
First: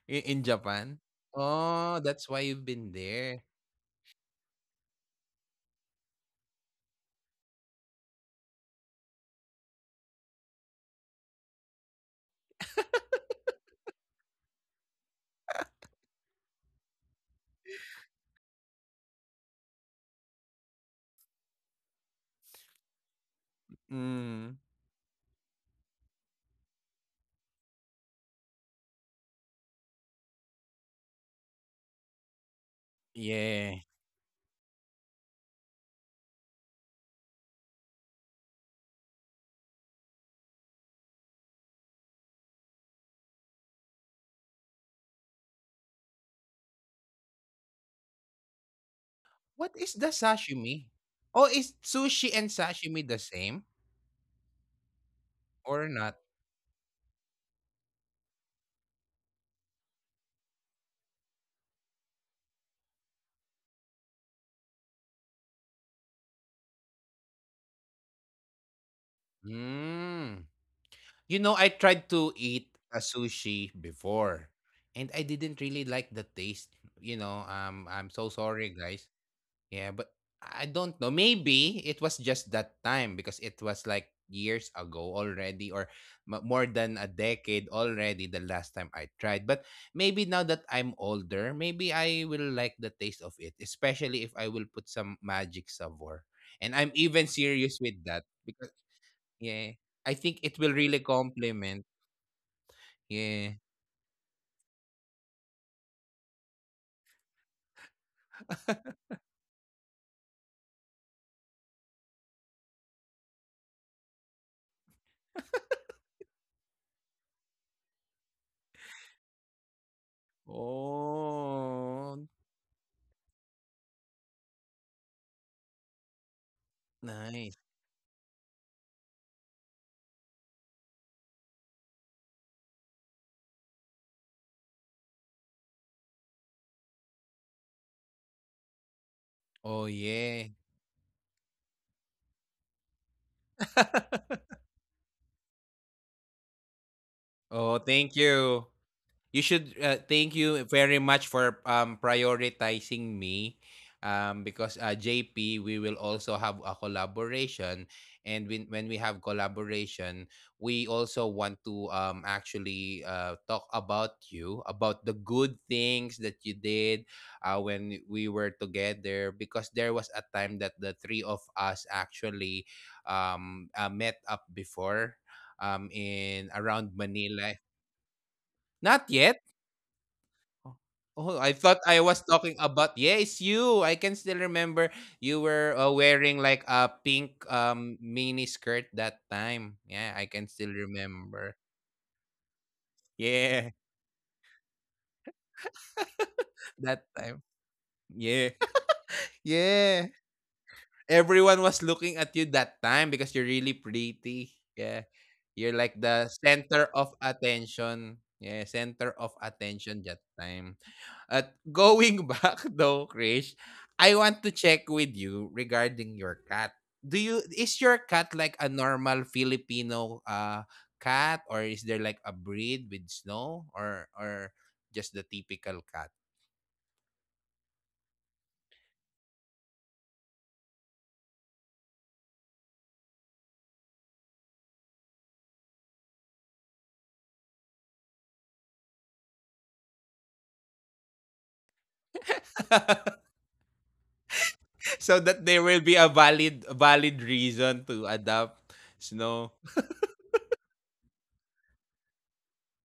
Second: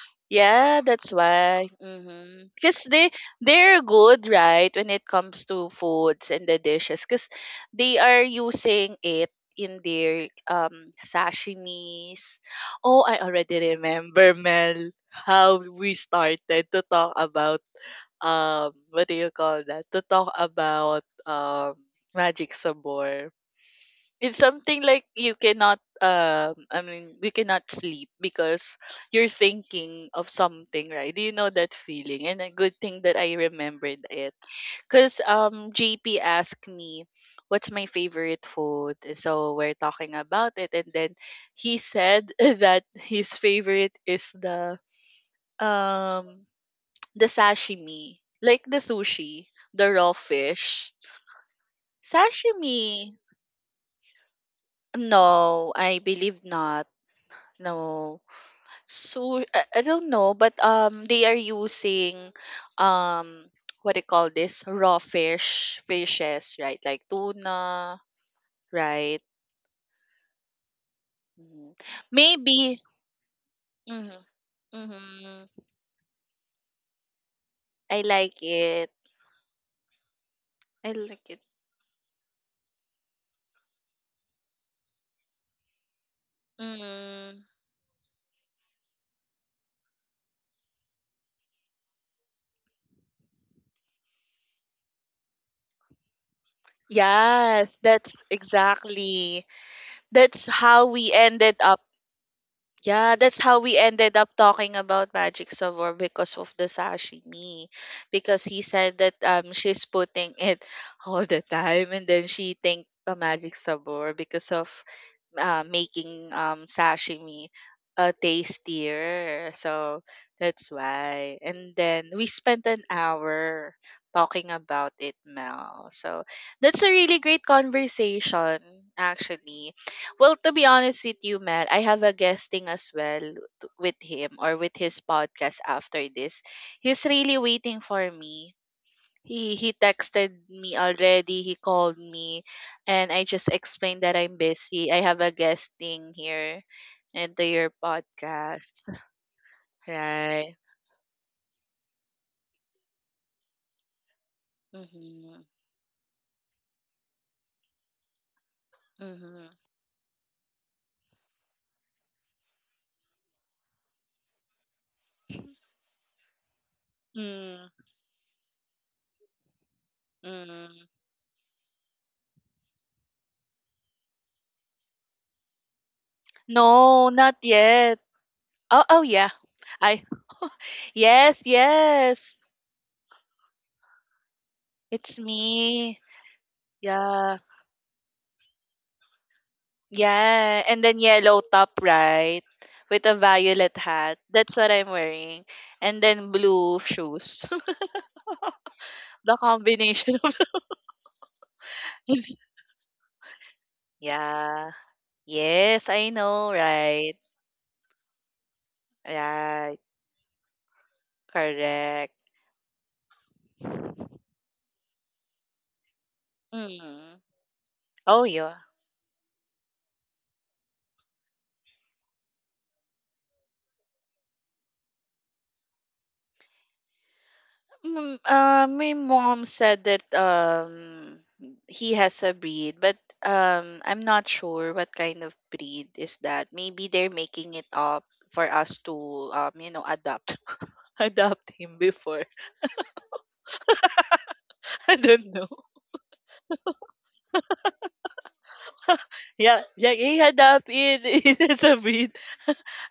I in Yeah, Japan? that's why. Oh, that's why Mm-hmm. you've Because been they there. they're good, right, when it comes to foods and the dishes, because they are using it in their um sashimis. Oh, I already remember, Mel, how we started to talk about um what do you call that? To talk about um magic sabor, it's Mm, something like you cannot um I mean we cannot sleep because you're thinking of something, right? Do you know that feeling? And a good thing that I yeah. remembered it. Cause um J P asked me what's my favorite food. So we're talking about it and then he said [laughs] that his favorite is the um the sashimi. Like the sushi, What the is raw the sashimi? fish. Oh, is sushi and Sashimi. sashimi the same No, or I not? believe not. No. So I, I don't know, but um they are using um [tsk] what do you call this? Raw fish fishes, right? Like tuna, right? Hmm. You know, Mhm. I tried to eat Maybe. a sushi Hmm. before and I Hmm. didn't really like the taste. You know, um, I I'm like so sorry, it. guys. Yeah, but I I don't know. like it. Maybe it was just that time because it was like years ago already or m- more than a Mm. decade already the last time I tried. But maybe now that I'm older, maybe I will like the taste of it, especially if I will put some magic savor. And I'm even Yes, serious with that's that because, exactly. yeah. I That's think it will how really we ended up. complement. Yeah, that's Yeah. how we ended up talking about Magic Sabor because of the sashimi. Because he said that um she's putting it [laughs] all the time and then she thanked the Magic Sabor because of uh, making um, sashimi uh, tastier. So that's why. And then Oh, we spent an hour talking about it, Mel. So that's a really great nice. conversation, actually. Well, to be honest with you, Mel, I have a guesting as well t- with him or with his podcast after this. He's really waiting for me, he he Oh, texted yeah. me already, he called me, and I just explained that I'm busy. I have a guest thing here into your Oh, thank you. podcast. [laughs] You should uh, thank Right. you very much for um, prioritizing me um, because uh, Mm-hmm. J P, we will also have a collaboration. And when, when we have Mm-hmm. collaboration, we also want to um, actually uh, talk about you, about the good things that you did uh, Mm, when we were together, because there was a time that mm. the three of us actually um, uh, met up before um, in around No, not Manila. yet. Oh, oh Not yeah. yet. I Oh, yes, oh, I thought I was yes. talking about yes, you. I can still remember It's you were uh, me. wearing like a Yeah. pink um mini skirt that time. Yeah, I can Yeah. still And then yellow remember. top, right? With a Yeah, violet hat. That's what I'm wearing. And then blue [laughs] that shoes. time. [laughs] Yeah, The yeah, combination of everyone was looking [laughs] at you that time because you're really pretty. yeah. Yeah. You're Yes, like I the know, center right? of attention. Yeah, center of Right. attention that time. At Correct. going [laughs] back though, Krish, I want to check with you regarding your cat. Mm. Do you Is your Oh, cat yeah. like a normal Filipino uh cat, or is there like a breed with snow, or or just the typical cat? Mm, uh, my mom said that um he has a breed, but um I'm not sure what kind of breed is that. Maybe they're making it up for us to um you know adopt [laughs] adopt him before. [laughs] [laughs] I So don't know. that there will be a valid valid reason to adopt snow. Yeah, yeah, he adopt it. [laughs] It is a breed.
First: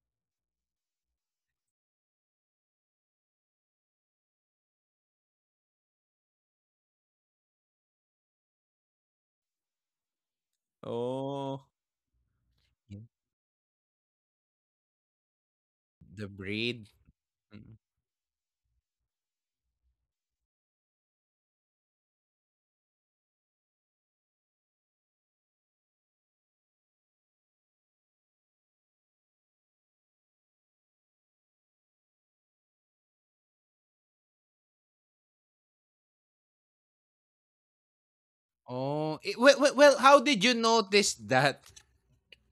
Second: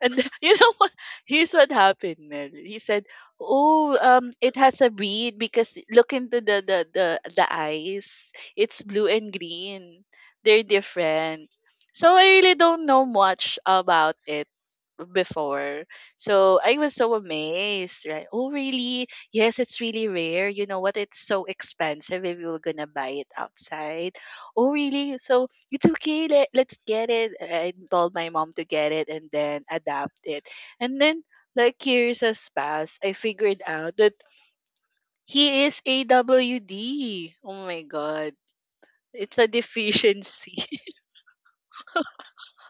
And [laughs] you know what? Here's what happened, Mel. He said, "Oh, um, it has a bead because look into the the the the eyes. It's blue and green. They're different." Oh, So I really don't know much about it before. the So I was breed. so Mm. amazed, right? Oh, really? Yes, it's really rare. You know what? It's so expensive if you were gonna buy it outside. Oh, really? So it's okay, let, let's get it. I told my mom to get it and then adapt it and then like years has passed. I figured out that he is AWD. Oh my God. Oh It's a it, well, well well, how did deficiency. you notice that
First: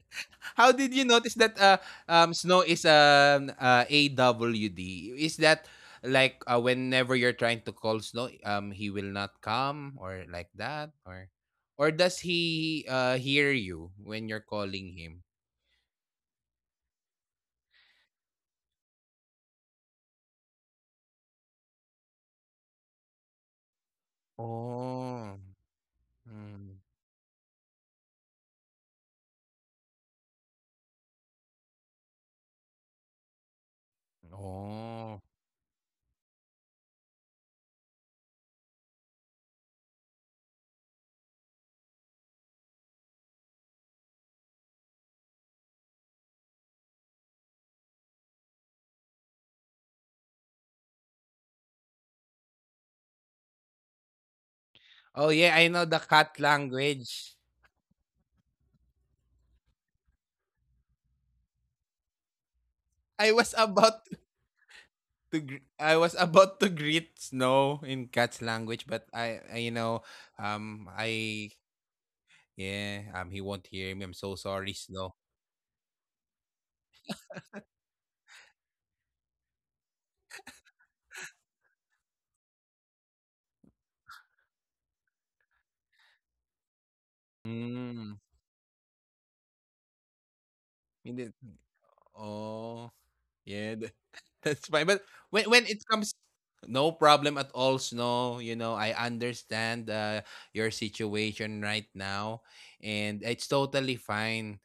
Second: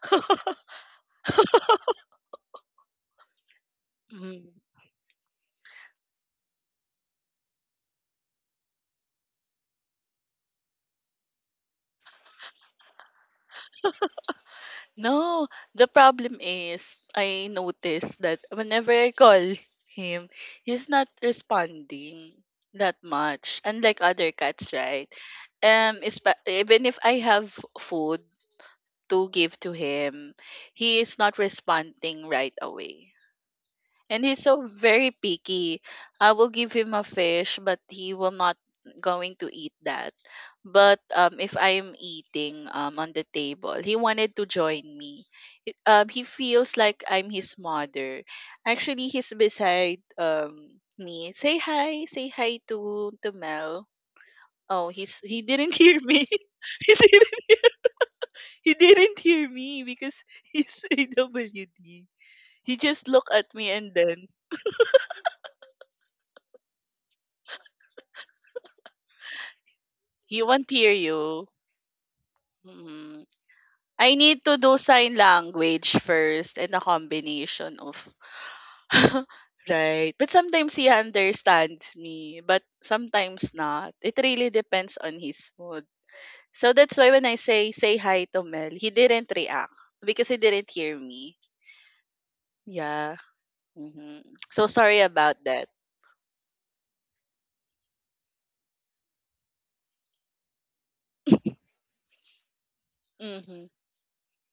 [laughs] How did you notice that uh, um, snow is um, uh, Mm. A W D? Is that like uh, whenever you're trying to call snow, um, he will not come or like that, or or does he uh, hear you when you're calling him? No, the problem is I noticed that whenever I call him, he's not responding that much unlike other cats, right? Oh, um Is mm, even if I have food to give to him, he is not responding right away. And he's so very oh, picky. I will give him a fish, but he will not going to eat that. But um, if I am eating um, on the table, he wanted to join me. It- um, he feels like I'm his mother. Actually, he's beside um, me. Say hi, say hi to to Mel. Oh, oh he's he yeah, I didn't know [laughs] the hear me. cat [laughs] He didn't language. he didn't hear me because he's [laughs] A W D. He just I looked was at me, about and then to gr- I was about to greet snow in cat's language, but I, I you know he won't um hear I you. yeah, um, Mm. he won't hear me. I'm I so need to sorry, do Snow. sign language first and a combination of [laughs] right. But sometimes he understands me, but sometimes not. It really depends on his mood. So that's why when I say say Mm, hi to Mel, he didn't react because he didn't hear hindi. me. Oh, Yeah. yeah, tha- [laughs] Hmm. that's So fine. But sorry when about when it that. comes, no problem at all, Snow. You know, I understand uh, your situation right now, and it's Mm-hmm. totally fine.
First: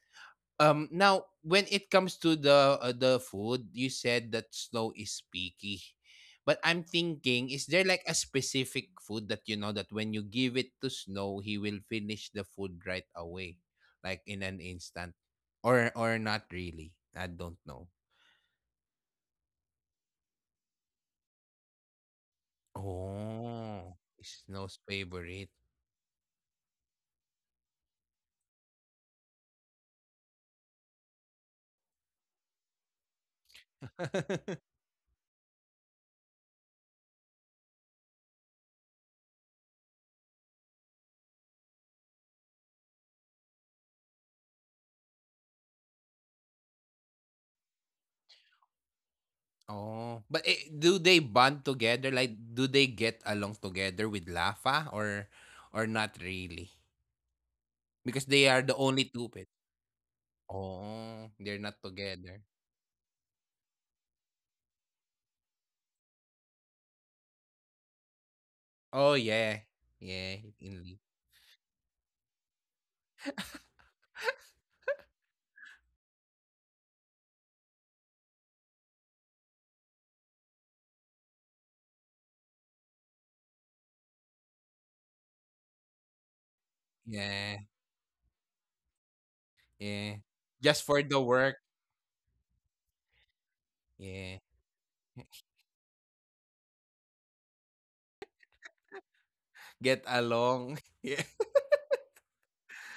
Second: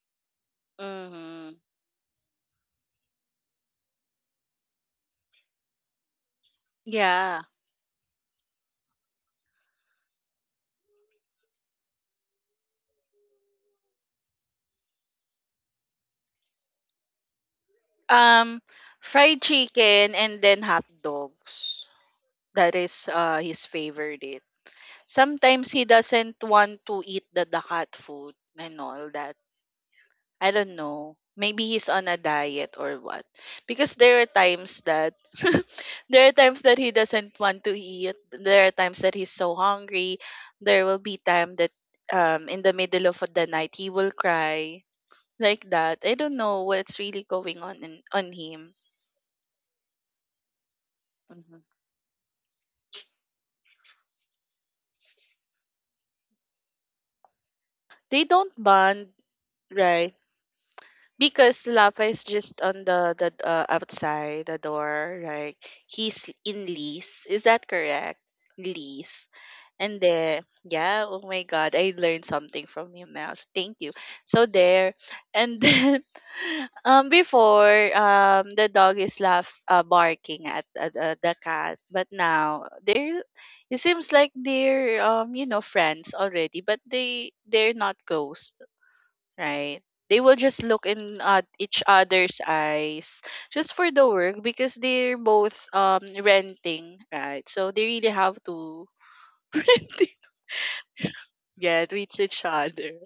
Um, now, Mm-hmm. when it comes to the uh, the food, you said that snow is picky, but I'm Yeah. thinking, is there like a specific food that you know that when you give it to snow, he will finish the food right away, like in an instant, or or not really? I don't know. Um, Fried chicken and then hot dogs. That is uh, his Oh, favorite. snow's favorite. Sometimes he doesn't want to eat the, the hot food and all that. I don't know. Maybe he's on a diet or what. Because there are times [laughs] that [laughs] there are times that he doesn't want to eat. There are times that he's so hungry. There will be time that um in the middle of the night he will cry like that. I don't know what's really going on in, on him. Oh, but eh, do they Mhm. bond together? Like, do they get along together with Lafa, or or not really? They Because don't they are the bond, only two pets. right? Oh, Because they're not Lafa is together. just on the the uh, outside the door, right? He's in lease. Is that correct? Oh, Lease. yeah. And then, Yeah, yeah, indeed. oh my God, I learned something from you, Mouse. Thank you. So there, and then, [laughs] um, before, um, the dog is laugh, uh, barking at, at uh, the the cat, but now they're, it seems like they're, um, you know, friends already, but they Yeah, they're not close, right? They yeah. will just look Just for in the uh, work. each other's eyes just for the work Yeah. because they're both um renting, right? So they really have to [laughs] Get renting, along. [laughs] Yeah. yeah, to each each other.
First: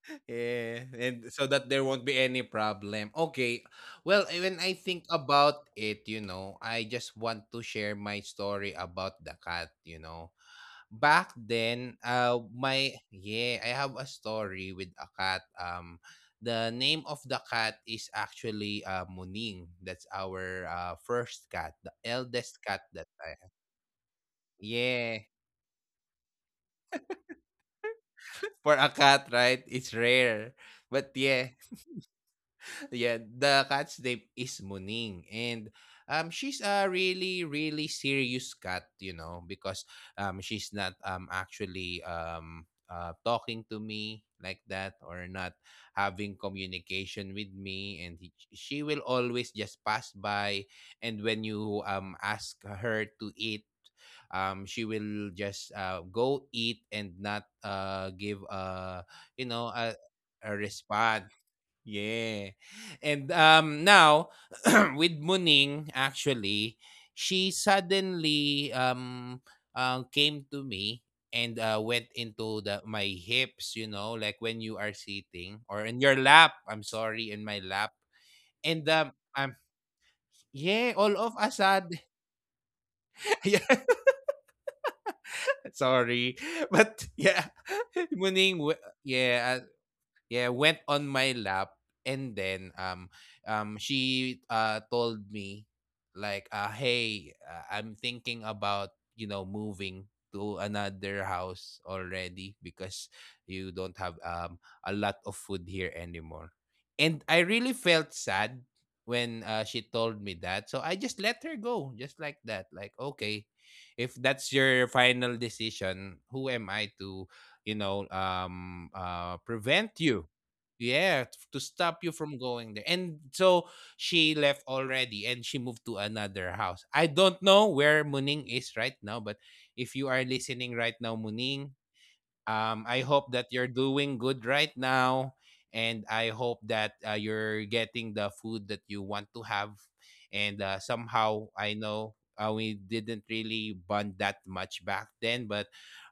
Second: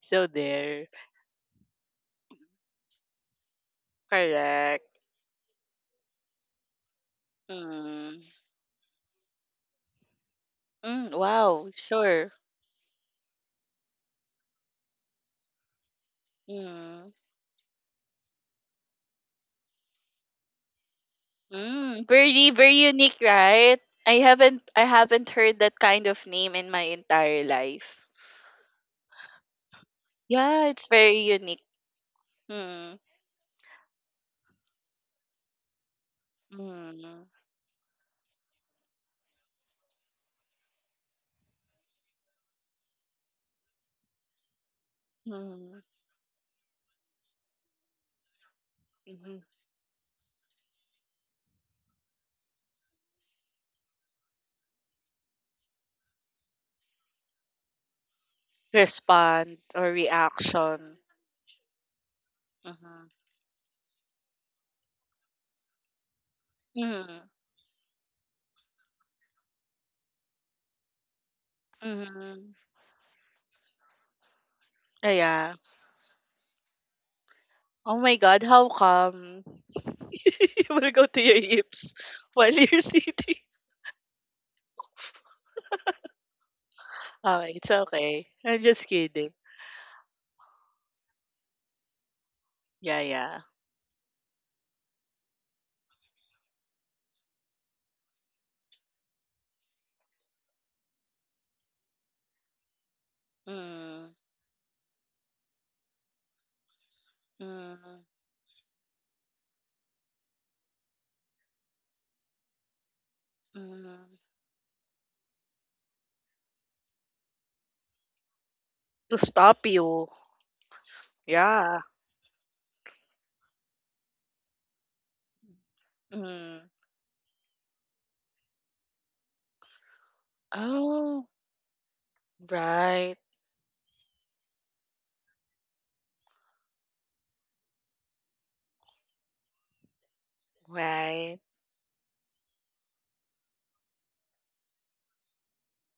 So Yeah. there, And so that there won't be any problem. Okay. Well, eh, when I correct. think about it, you know, I just want to share my Mm. story about the cat, you know. Mm, Back wow, then, sure. uh, my yeah, I have a story with a cat. Um, the name Mm. of the cat is actually uh, Muning. That's our uh, first cat, the Mm, very eldest very cat that unique, I have. right? I haven't I Yeah, haven't heard that kind of name in my entire life. for a cat, right? It's rare, Yeah, it's but very yeah. unique. Mm. Yeah, the cat's name is Muning, and um, she's a Mm. really, really serious cat, you know, because um, she's not um actually um uh talking to me like that, or not Mm. having communication with me, and he, she will always Mm. just pass by, and when you um ask her to eat, um, she will just uh go eat and not uh give uh, you know, Respond a or a reaction. response. Yeah. Mhm. And um now [clears throat] with Muning actually, Mhm. she suddenly um uh, came to me and uh, went into Mhm. the my hips, you know, like when you are Ah, sitting yeah. or in your lap. I'm sorry, in my lap. Oh my God, And how um I'm come [laughs] you Yeah, will all go of to your Assad. hips while you're [laughs] [laughs] sitting? Yeah, sorry. But yeah, Oh, it's [laughs] okay. Muning I'm w- just kidding. yeah, yeah went on my lap and then um Yeah, yeah. um she uh told me like uh hey uh, I'm thinking about, you know, moving to another house already because you don't have Mm, um a lot of food here anymore. And I really felt mm, sad when uh, she told me that, so I just let her go just like that. Like, okay, if mm. that's your final decision, who am I to, you know, um To uh stop prevent you. you. Yeah, t- to Yeah. stop you from going there. And so she left already and she moved to another Mm. house. I don't know where Muning is right now, but if you are listening right now, Oh, Muning, Um, I hope right, that you're doing good right now, and I hope that uh, you're getting the food that you want to have. And uh, somehow, right. I know uh, we didn't really bond that much back then, but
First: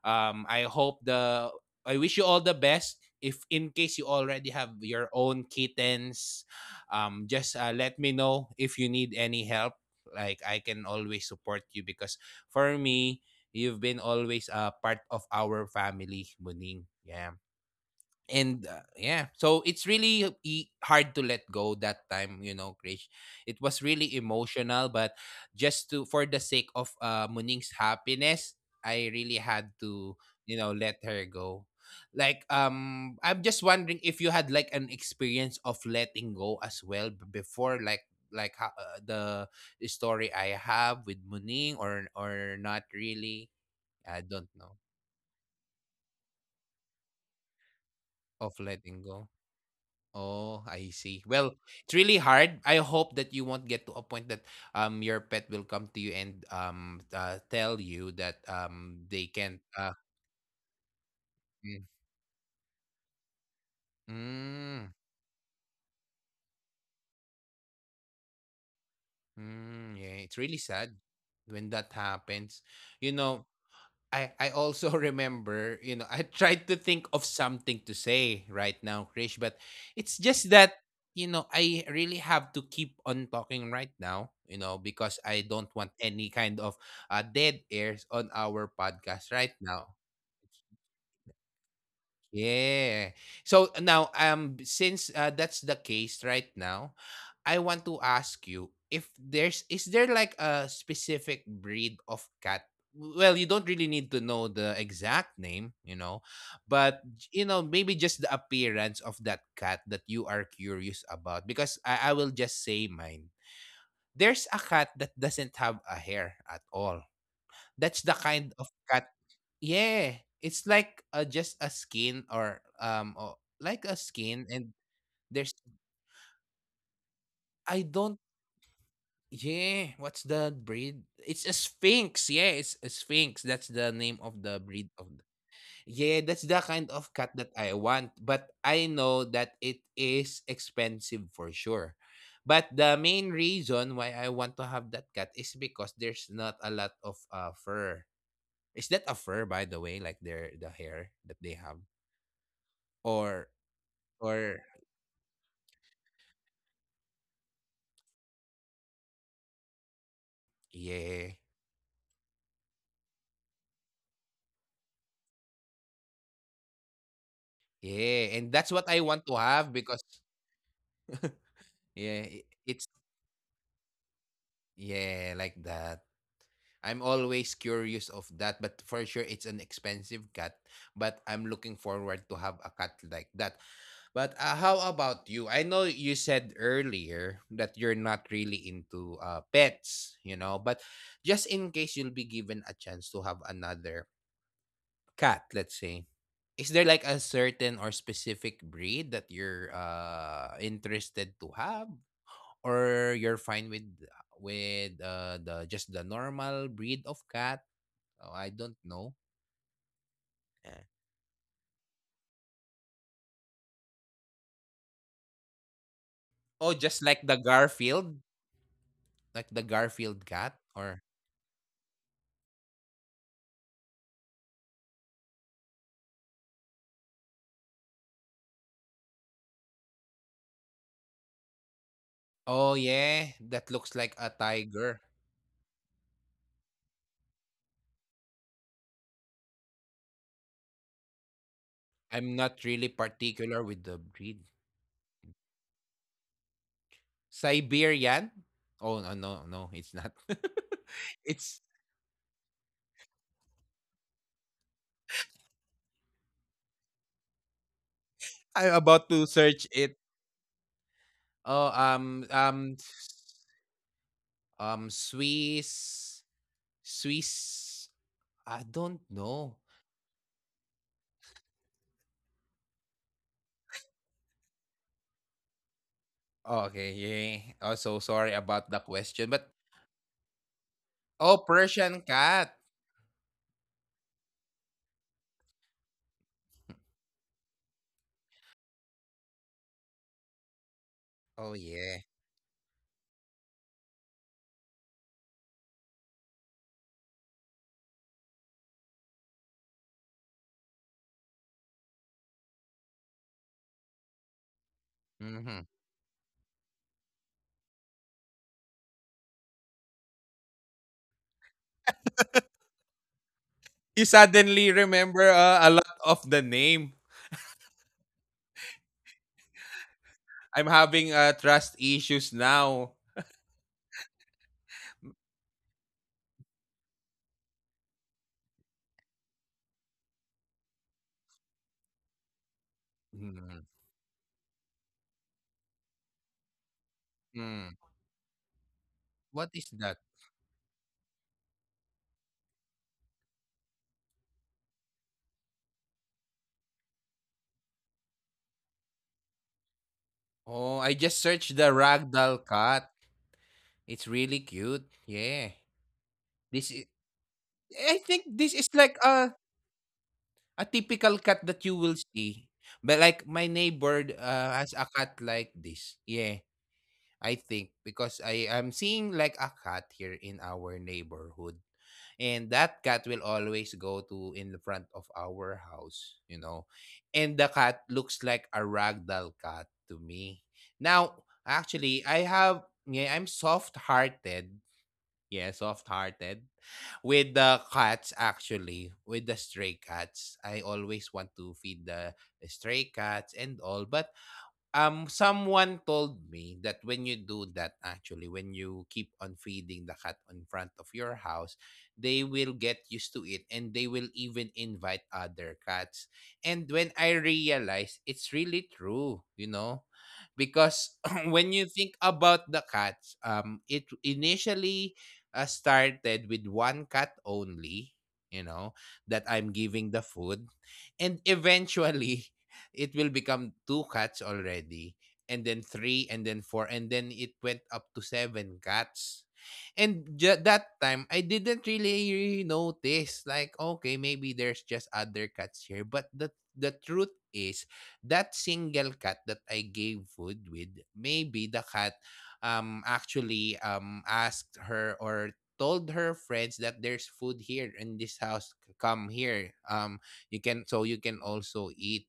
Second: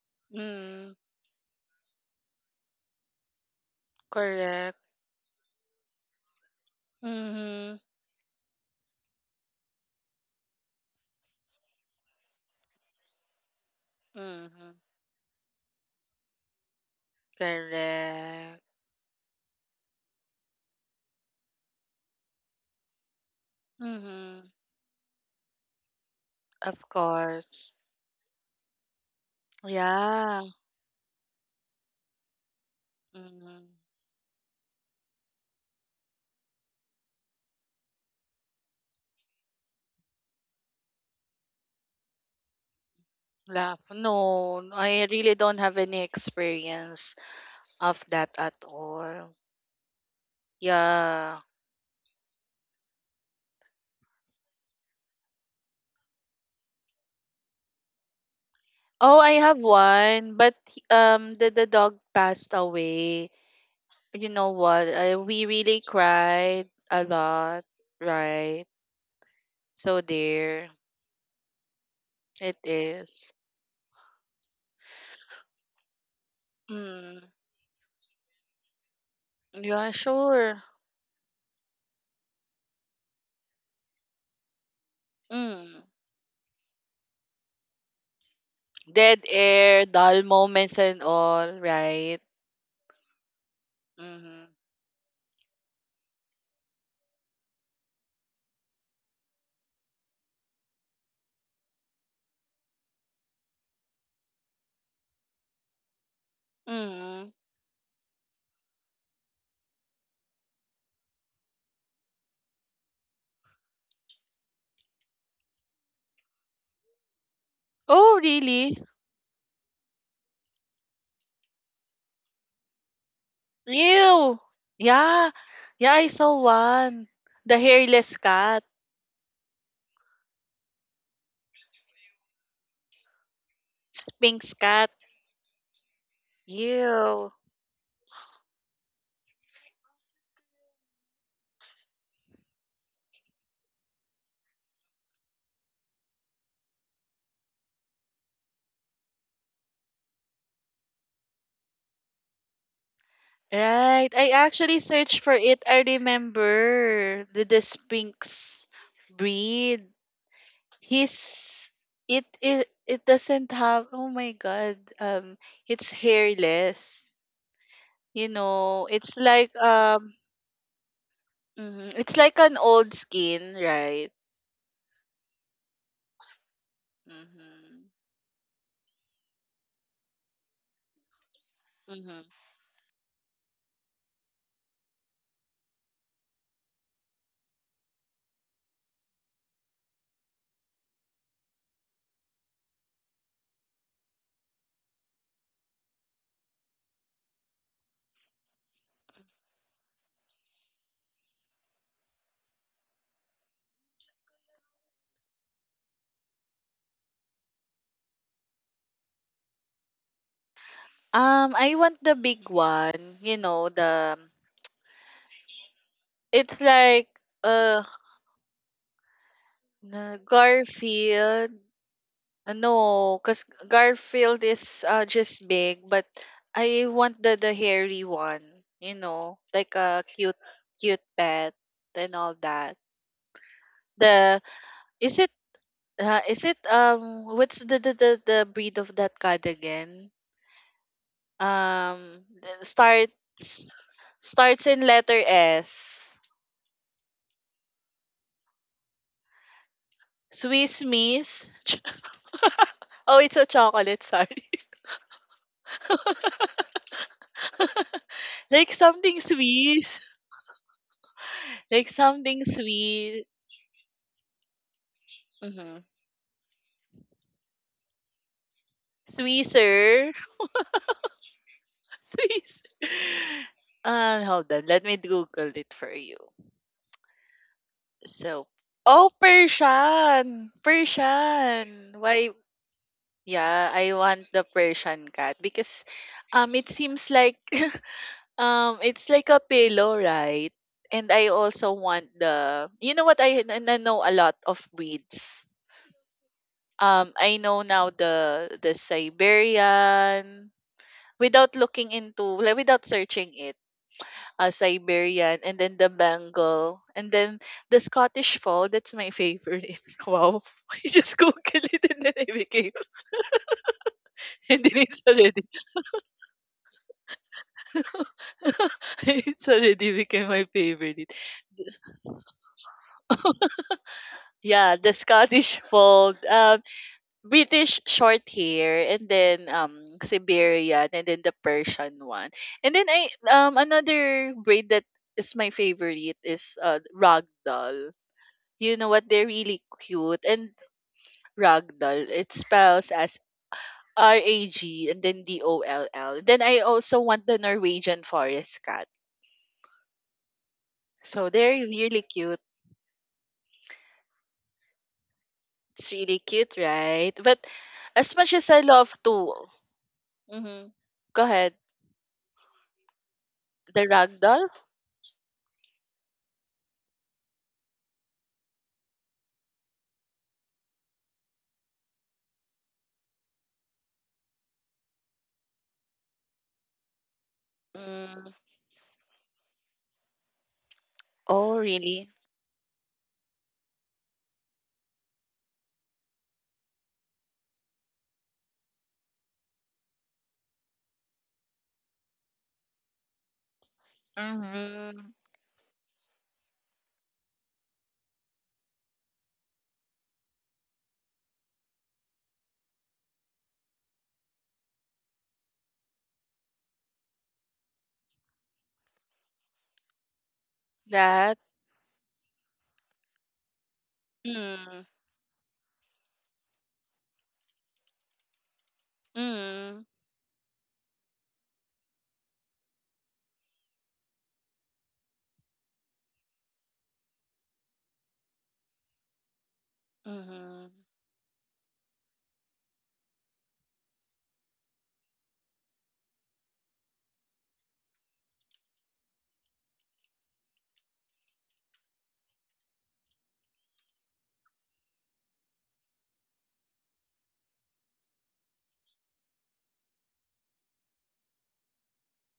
um, I Mm, hope the I wish you all the best. If in case you already correct. have your own kittens, um, just uh, Mm-hmm, let me know if you need any help. Like, I can always support you, because for me, you've been always a mm-hmm. part of our family, Muning. Yeah. Correct. And uh, yeah, so it's really e- hard to let go that time, you know, Krish. It was really Mm-hmm. emotional, but just to, for the sake Of of uh, course. Muning's happiness, I really had to, Yeah. you know, let her go. Like, um, I'm Mm, just wondering if you had like an experience of letting go as well b- before, like like ho- uh, the story I have with Muning, or or not really. laugh. I don't No, know. I really don't have any experience of that at Of letting all. go. Oh, I see. Yeah. Well, it's really hard. I hope that you won't get to a point that um your pet will come to you and um uh, tell you that um Oh, I they have can't uh. one, but he- um, the the Mm, dog passed away. You know what? mm, I, we really cried a lot, right? So mm, yeah, it's there, really sad when that it happens. You is. know, I I also [laughs] remember, you know, I tried to Mm, think of something to say right now, Krish, but yeah, it's sure. just that, you know, I really have to keep on talking right now, you know, because I don't Mm. want any kind of uh, dead airs on our Dead podcast right air, now. dull moments, and all, right? Yeah. So now, Mm-hmm. um, since uh, that's the case right now, I want to ask you if there's is there like a specific breed of cat? Well, you don't really need to know the exact name, you know, but Mm. you know, maybe just the appearance of that cat that you are curious about. Because I, I will just say mine. There's a cat that doesn't have a hair at all. That's the Oh, kind of really? cat. Yeah, it's like uh, just a skin or um or like a Ew. skin and Yeah. there's Yeah, I saw one. The I don't. hairless cat. Yeah, what's the breed? It's a sphinx. Yeah, it's a sphinx. That's the name of Sphinx the breed cat. of the. Yeah, that's the kind of Ew. cat that I want, but I know that it is expensive for sure. But the main reason why I want to have that cat is because there's not a lot of uh, fur. Is that a fur, by the way, like their the hair that they have? or Right. I Or actually searched for it. I remember the, the Sphinx breed. yeah. His it, it it doesn't have oh my god. Um it's hairless. You Yeah, and that's know, what I it's want to like have, because um mhm, it's yeah, like i- an it's old skin, right? yeah, like that. I'm always Mm-hmm. curious of that, but for sure it's an expensive cat, but I'm looking Mm-hmm. forward to have a cat like that. But uh, how about you? I know you said earlier that you're not really into uh, pets, you know, but just in case you'll be given a chance to have another cat, let's say, is there like a certain or specific breed that you're uh interested to have, or you're fine with with uh the just the normal breed of cat? Oh, I don't know. Yeah. Um, I want the big one, you know, the it's Oh, just like like the uh Garfield, like the Garfield na- cat, or Garfield. Uh, No, because Garfield is uh, just big, but I want the the hairy one, you know, like a cute cute pet and all oh that. yeah, that looks like a The tiger. is it uh, is it um what's the, the the the breed of that cat again? Um, I'm not the- really particular with starts the breed. starts in letter S. Siberian? Oh, no no no, it's not. [laughs] Swiss It's Miss. [laughs] Oh, it's a chocolate, sorry. [laughs] I'm Like about to something search it. Swiss. Oh, Like um, something um, sweet. um, Mm-hmm. Swiss, Swiss. I don't know. Swisser. [laughs] Swiss. Uh, hold on. Let me Google it for you. Oh, okay, yeah. Oh, so sorry So, about the oh, question, but Persian. oh, Persian Persian. Why? cat. Yeah, I want the Persian cat because um, it seems like [laughs] Um, it's like a pillow, right? And I Oh also yeah. want the you know what I, n- n- know a lot of breeds. Um, I know now the the Siberian without looking into like, without searching it. Uh, Siberian Hmm. and then the Bengal and then the Scottish Fold. That's my favorite. [laughs] Wow, [laughs] I just googled it and then I became You [laughs] suddenly and then it's remember already uh, a lot of the name. [laughs] it's already became my I'm having favorite. uh, trust issues now. Yeah, the Scottish Fold. Um, British short hair and then um Siberian and then the Persian one. And then I Hmm. um another braid that is my favorite is uh Hmm. ragdoll. You know what? They're What really is that? cute and ragdoll. It spells as R A G and then D O L L. Then I also want the Norwegian forest cat. Oh, I just So searched they're the really ragdoll cute. cat. It's really cute. Yeah. It's really cute, This is, right? But I as think much this as I is like love a to, A mm-hmm, typical go cat ahead. that you will see, but like my The neighbor, uh, ragdoll. has a cat like this. Yeah, I think because I am seeing like a cat here in our neighborhood, and that cat will always go to in the front of our house, you know, and the cat looks Mm. like a ragdoll cat to me. Now, Oh, actually, really? I have yeah, I'm soft-hearted. Yeah, soft-hearted. With the cats, actually, with the stray cats, I always want to feed the stray cats and all. But Mm-hmm. Um, someone told me that when you do that, actually, when you keep on feeding the cat in front of your house, they will get used to it, and they will even invite other cats. And when I realized, it's really true, you know, because [laughs] [clears throat] That? when you think about the cats, um, it Mm. initially uh, started with one cat only, you know, that I'm Mm. giving the food. And eventually, it will become two cats already, and then three, and then four, and then it went up to seven cats. And ju- Mm. that time I didn't really notice, like, okay, maybe there's just other cats here, but the the truth is that single cat that I gave food with, maybe the cat um actually um asked her, or told her friends that there's food here in this house, c- come here, um you can, so you can also eat.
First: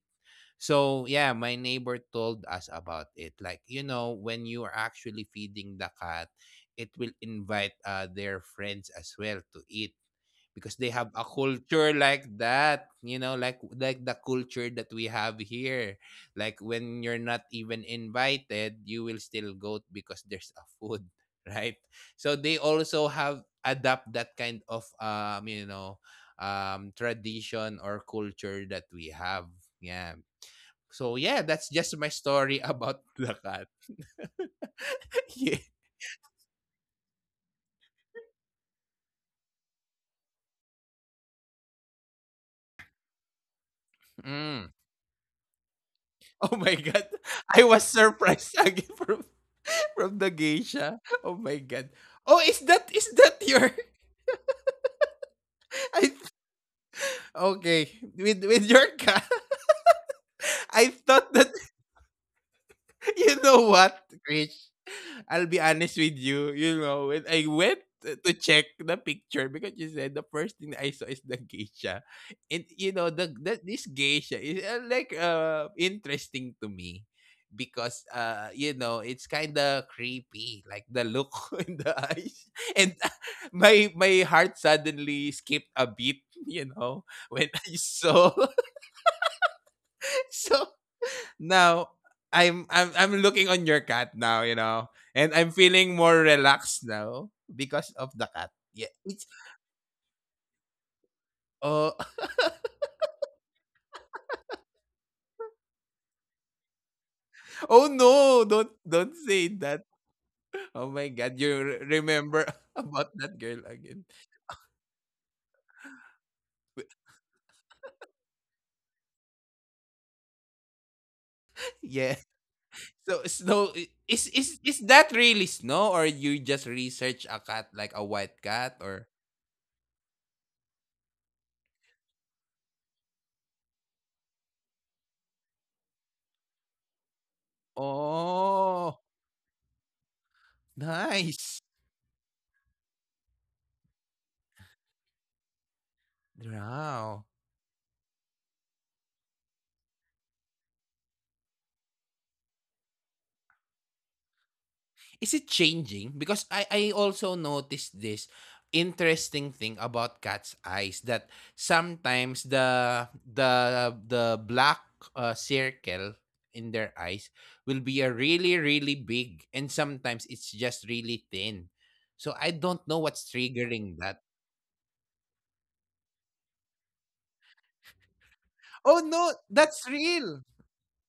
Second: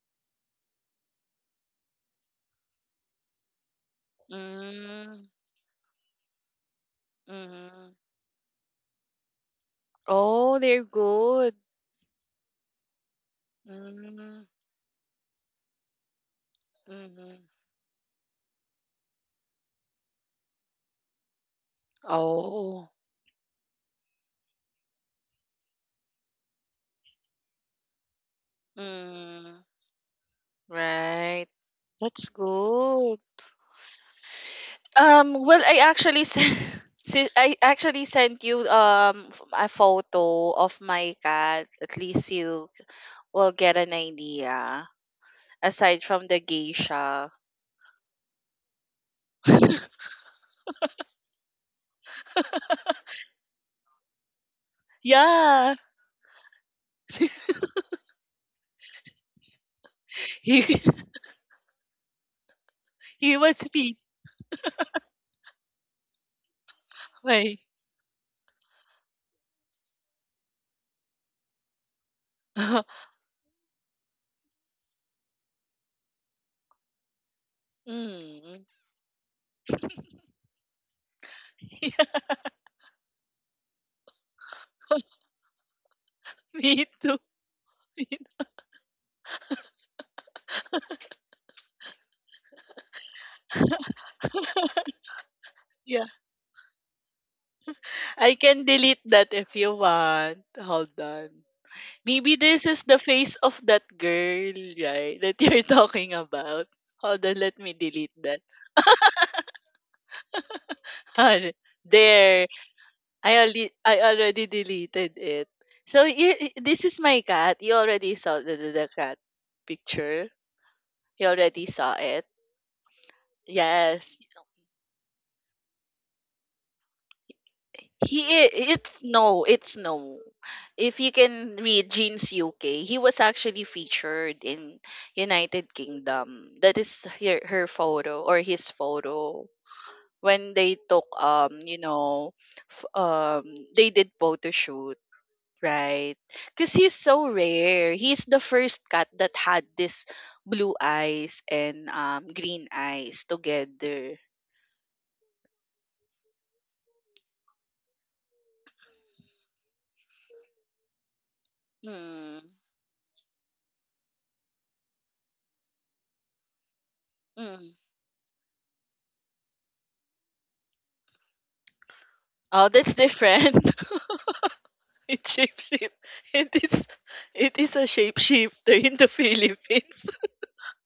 So yeah, my neighbor told us about it. Like, you know, when you are actually Mm. feeding the cat, it will invite uh, Mm. their friends as well to eat, because Oh, they have they're a good. culture like that, you know, like like the culture Mm. that we have here. Like when you're not Mm. even invited, you will still go because there's a food, [laughs] right? So they also Oh. have adapt that kind of um, you know, um tradition or culture that we have. Mm. Yeah, so yeah, that's Right. just my That's story [laughs] about the good. cat. [laughs] Yeah. Um, well, I actually sent, [laughs] si- I actually sent you um f- a photo of my cat. At least you will get an Mm. idea. Aside from Oh the my god. [laughs] geisha. I [laughs] was surprised again [laughs] from, from the geisha. Oh my god. Oh, is that is that your [laughs] Yeah. I okay, with with your cat. [laughs] I He [laughs] thought that [laughs] you know he was what, being I'll be honest with you, you know, when I went like, to check the picture, because you said the first thing I saw is the geisha. And you know, [laughs] the, the this geisha is uh, like uh interesting to me, because uh you mm, know, it's kind of creepy, like the look [laughs] in the [laughs] yeah, eyes. And [laughs] uh, my my heart suddenly skipped a beat, you know, me too. when I [laughs] me saw too. [laughs] so now I'm I'm I'm looking on your cat now, you know, and I'm feeling more Yeah, relaxed now because of the cat. I can Yeah, it's delete that if you want. Hold on. oh. Maybe this is the face of that girl, right? That you're [laughs] talking about. Hold on, [laughs] Oh let me delete no, that. don't don't say that. Oh my God, you re- Hold- remember [laughs] There, about that girl I already again? I already deleted it. So you, this is my cat. You already saw the, the the cat picture. You already Yeah. saw it. So snow i- is Yes, is is that really snow, or you just research a cat like a white He cat, i- or it's no, it's no. If you can read Gene's U K, he was actually featured in United Kingdom. That is her, her photo or his oh photo when they took nice um you know f- um they did photo shoot, right, because he's wow. so rare. He's the first cat that had this blue eyes and um green eyes together. Is it changing? Because I I also noticed this interesting thing about cat's eyes, that sometimes Mm, the the the black uh, circle in their eyes will mm. be a really really big, and sometimes it's just really thin. So I don't Oh, know that's [laughs] what's different. triggering that. [laughs] It shapeshift. It is it is a Oh shapeshifter in the no, that's Philippines. real. [laughs]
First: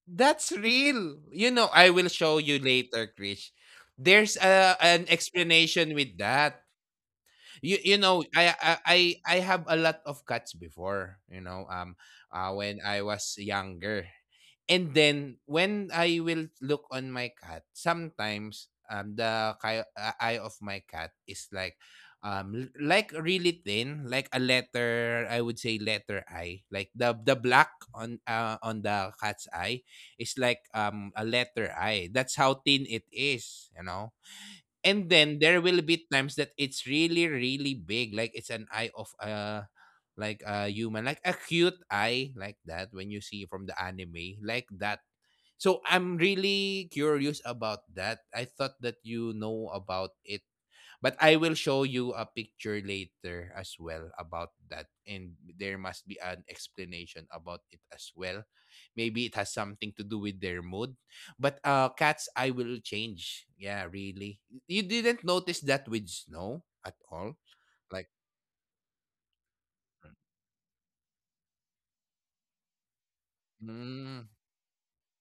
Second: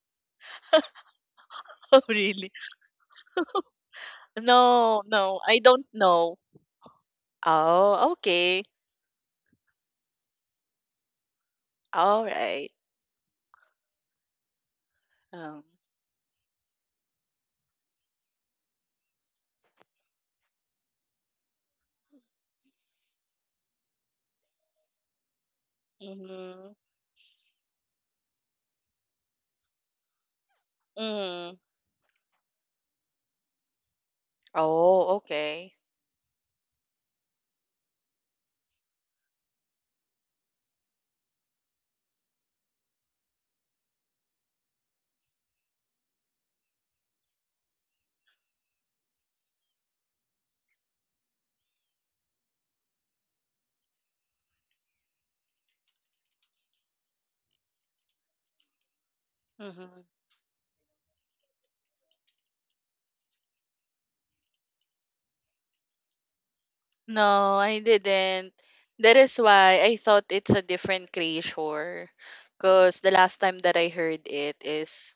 That's real. You know, I Oh will show really? you later, Krish. There's a, No, an no, I don't explanation with know. that. you you Oh, know I okay. I I I have a lot of cats before, you know, um All uh, right. when I was younger, and then Um, when I will look on my cat sometimes, um the ki- uh, eye of my cat is like um l- like really thin, like a letter I, would say, letter I, mm-hmm. like the the black on uh, on the cat's eye is like um a Mm. letter I, that's how thin it is, you know. And Oh, then there okay. will be times that it's really really big, like it's an eye of a, like a human, like a cute eye like that, when you see from the anime like that. So I'm really curious about that. I thought that you know about it, but I will show you a picture later as well about that. And there must be an explanation about it as well. Maybe it has something to Mm-hmm. do with their mood. But uh cats I will change. Yeah, really. You didn't notice that with snow at all? No, I Like didn't. That is why I thought it's a different creature. Because the last time that I heard mm, it is,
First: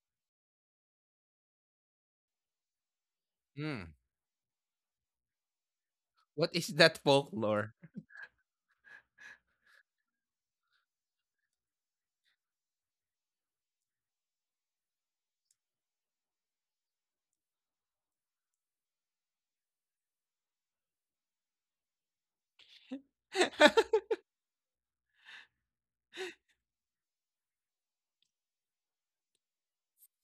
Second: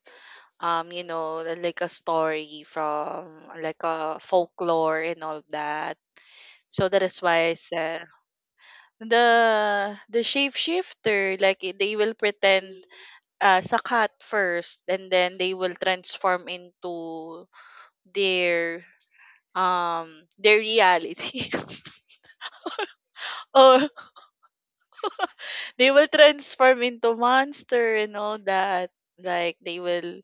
um, you know, like a story from like mm, a folklore and all that. what is So that that is why I folklore? said the the shapeshifter, like i- they will pretend uh, as a cat first, and then they will transform into their um their reality, [laughs] or [laughs] they will transform into monster and all that. Like they will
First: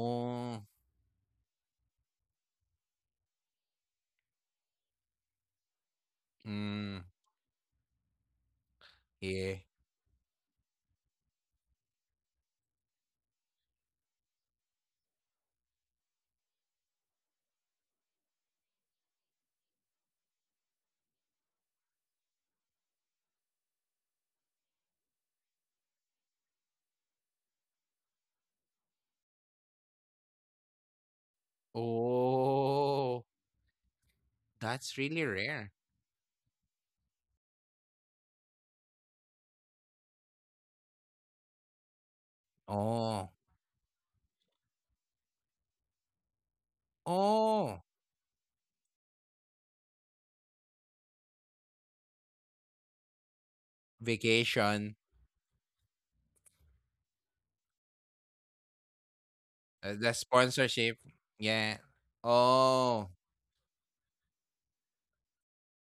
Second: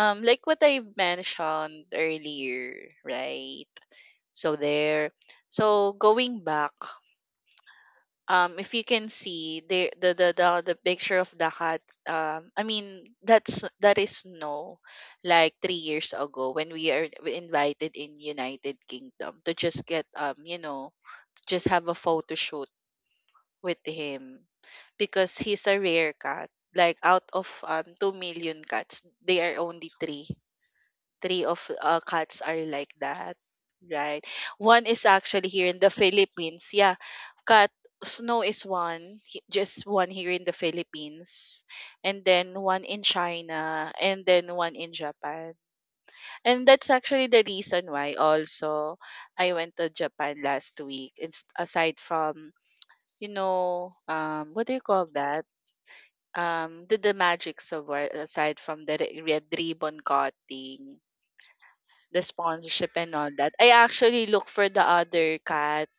um like what I mentioned earlier, right? So there. So going back. Mm, um If you can yeah. see the the the the, the picture of the cat um i mean that's that is no, like three years ago when we are invited in United Kingdom to just get um you know just have a photo shoot with him because he's a rare cat, like out of um two million cats they are only three, three of uh, cats are like Oh, that, right? One that's is really actually here rare. in the Philippines. Yeah, cat Snow is one, he- just one here in the Philippines, and then one in Oh. China, and then one in Japan. And that's actually the Oh, reason why also I went to Japan last week. It's aside from you know um what do you vacation, call that? Um, the the magic of war aside from the re- red uh, ribbon the cutting sponsorship, yeah. the sponsorship Oh, and all that, I actually look for the other cat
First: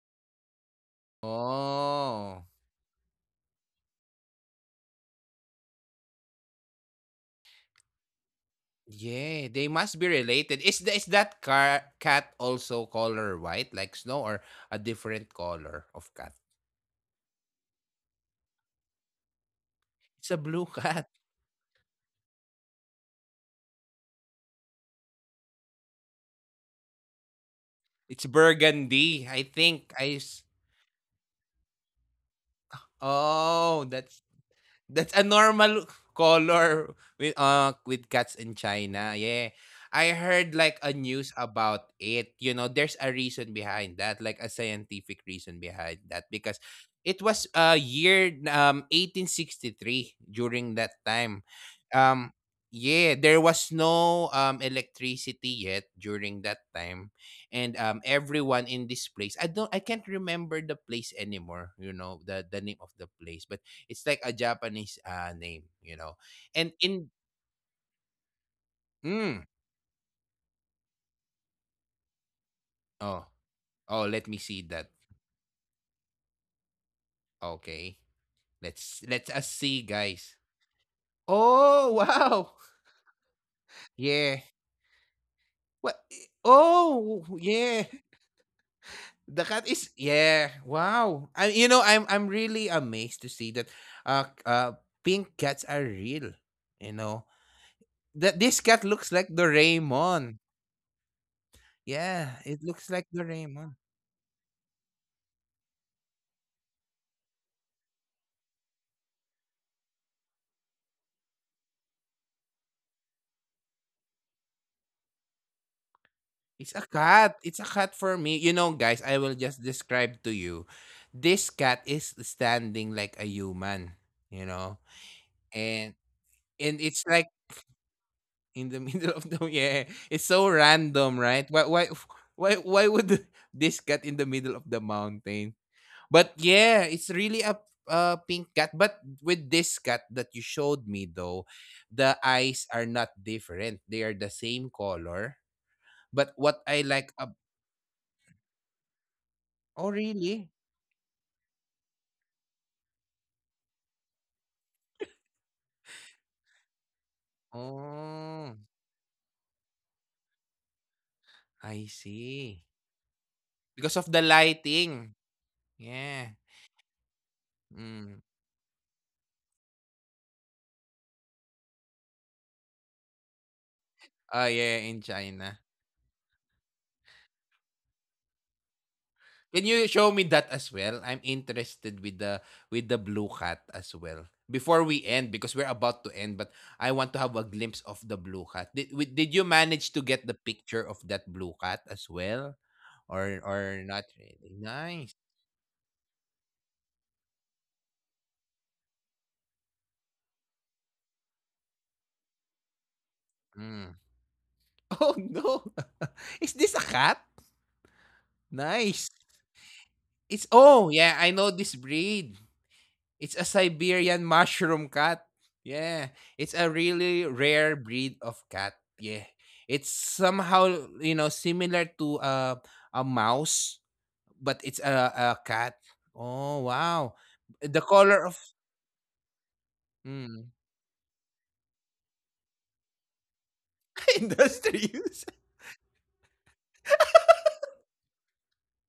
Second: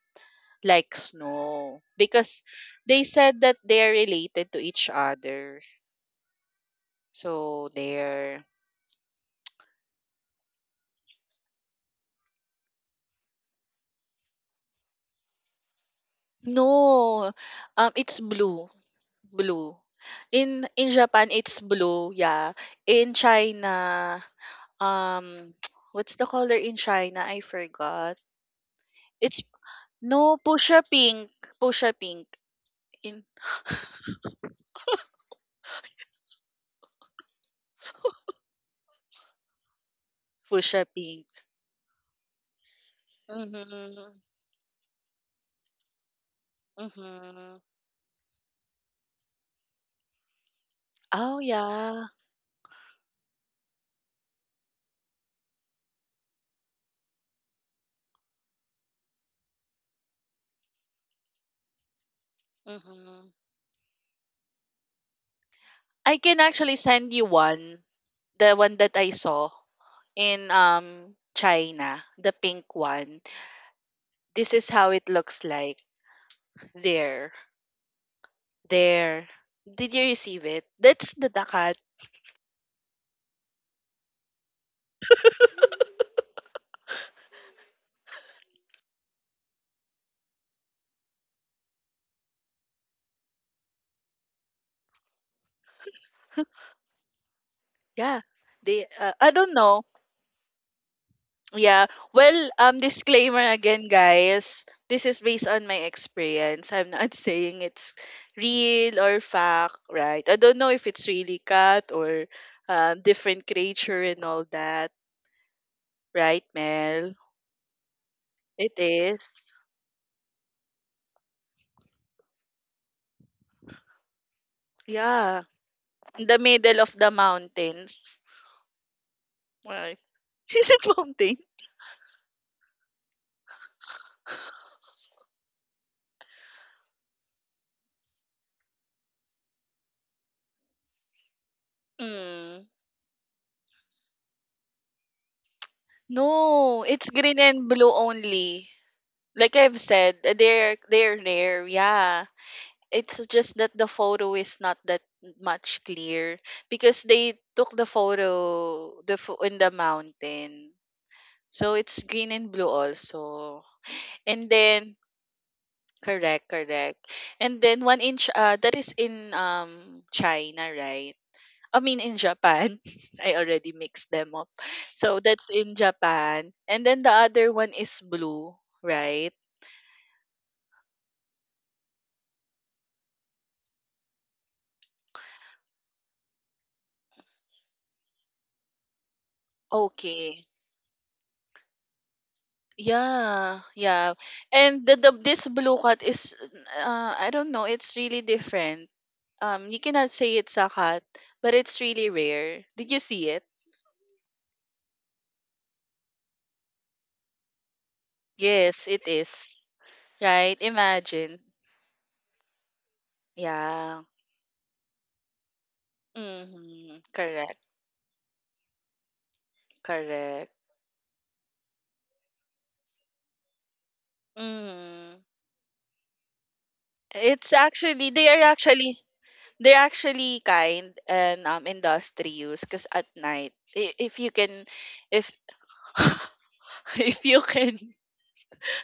like Snow because oh, they said that they're related to each other. So they're yeah, they must be related. Is the is that car cat also color white like snow, or a different color of cat? no, um, it's blue, blue. It's a blue In [laughs] in cat. Japan, it's blue. Yeah, in China, um, [tsk] what's the color in China? I forgot. It's burgundy, It's I think. I no s- Pusha Pink, Pusha Pink in Oh, that's That's a normal color with uh with cats in China. Yeah. I heard like Pusha a Pink. news about it. You know, there's a reason behind Mm-hmm. that, like a scientific reason behind that, because it was Mm-hmm. uh year um eighteen sixty-three during that Oh, time. yeah. Um yeah, there was no um electricity yet during that time, and um everyone in this place, i don't i can't remember the place anymore, you know, the the name of the Mm-hmm. place, but it's like a Japanese uh, name, you I know. can actually And send in you one, the one that I saw mm, in um China, the pink one. oh, oh, let me This is see how that. it looks like there. Okay, let's There. let us us see, Did you guys. receive it? That's the dakat. Oh wow, [laughs] yeah. What? Oh yeah. The cat is, yeah. Wow. I you know I'm I'm really amazed to see that uh uh pink cats are real. You know Yeah. that this cat They looks uh, like I the don't know. Raymond. Yeah. Yeah, Well, it um, looks like the disclaimer Raymond. again, guys. This is based on my experience. I'm not [laughs] saying it's real or fact, right? I don't know if it's really cat or uh, different creature and all that, right, It's a Mel? cat. It's a cat for me. You know, It guys, I will is. just describe to you. This cat is standing like a human, you know? Yeah. And In the and middle of it's the like mountains. in the [laughs] middle of the, yeah. Right. It's so [laughs] Is it random, mountain? right? Why why why why would [laughs] this cat in the middle of the mountain? But yeah, it's really a a pink cat. But with this cat that you showed me though, the eyes Mm. are not different. They are the same color. But what I No, it's like ab- green and blue only. Like I've oh said, really? they're they're rare. Yeah. It's just that the photo is not that much clear because they took the Oh, photo the pho- in the mountain. So I it's green and see. blue also. Because of the And then lighting. Yeah. correct, correct. And then one Mm. inch uh that is in um China, right? I mean in Japan. [laughs] I already mixed them Oh, up. yeah, yeah, in So that's China. in Japan. And then the other one is blue, right? Can you show me that as well? I'm interested with the with the blue cat as well. Before we end, because we're about to end, but I want to have a glimpse of the blue cat. Did wi- did you manage to get the Okay. picture of that blue cat as well, or Yeah, or not yeah. really? And the, the Nice. this blue cat is uh I don't know, it's really different. Um you cannot say it's a cat, but it's really rare. Did you see it? Mm. [laughs] Oh no, [laughs] is this a cat? Yes, Nice. it is. It's, Right? oh yeah, I Imagine. know this breed. It's a Yeah. Siberian mushroom cat. Yeah, it's a Mm-hmm. really Correct. rare breed of cat. Yeah. It's Correct. somehow, you know, similar to a a mouse, but it's a, Mm. a cat. Oh, wow. It's The actually color of, they are actually they're actually mm. kind and um industrious because at night i- [laughs] if you can Industry use. if [laughs] if you can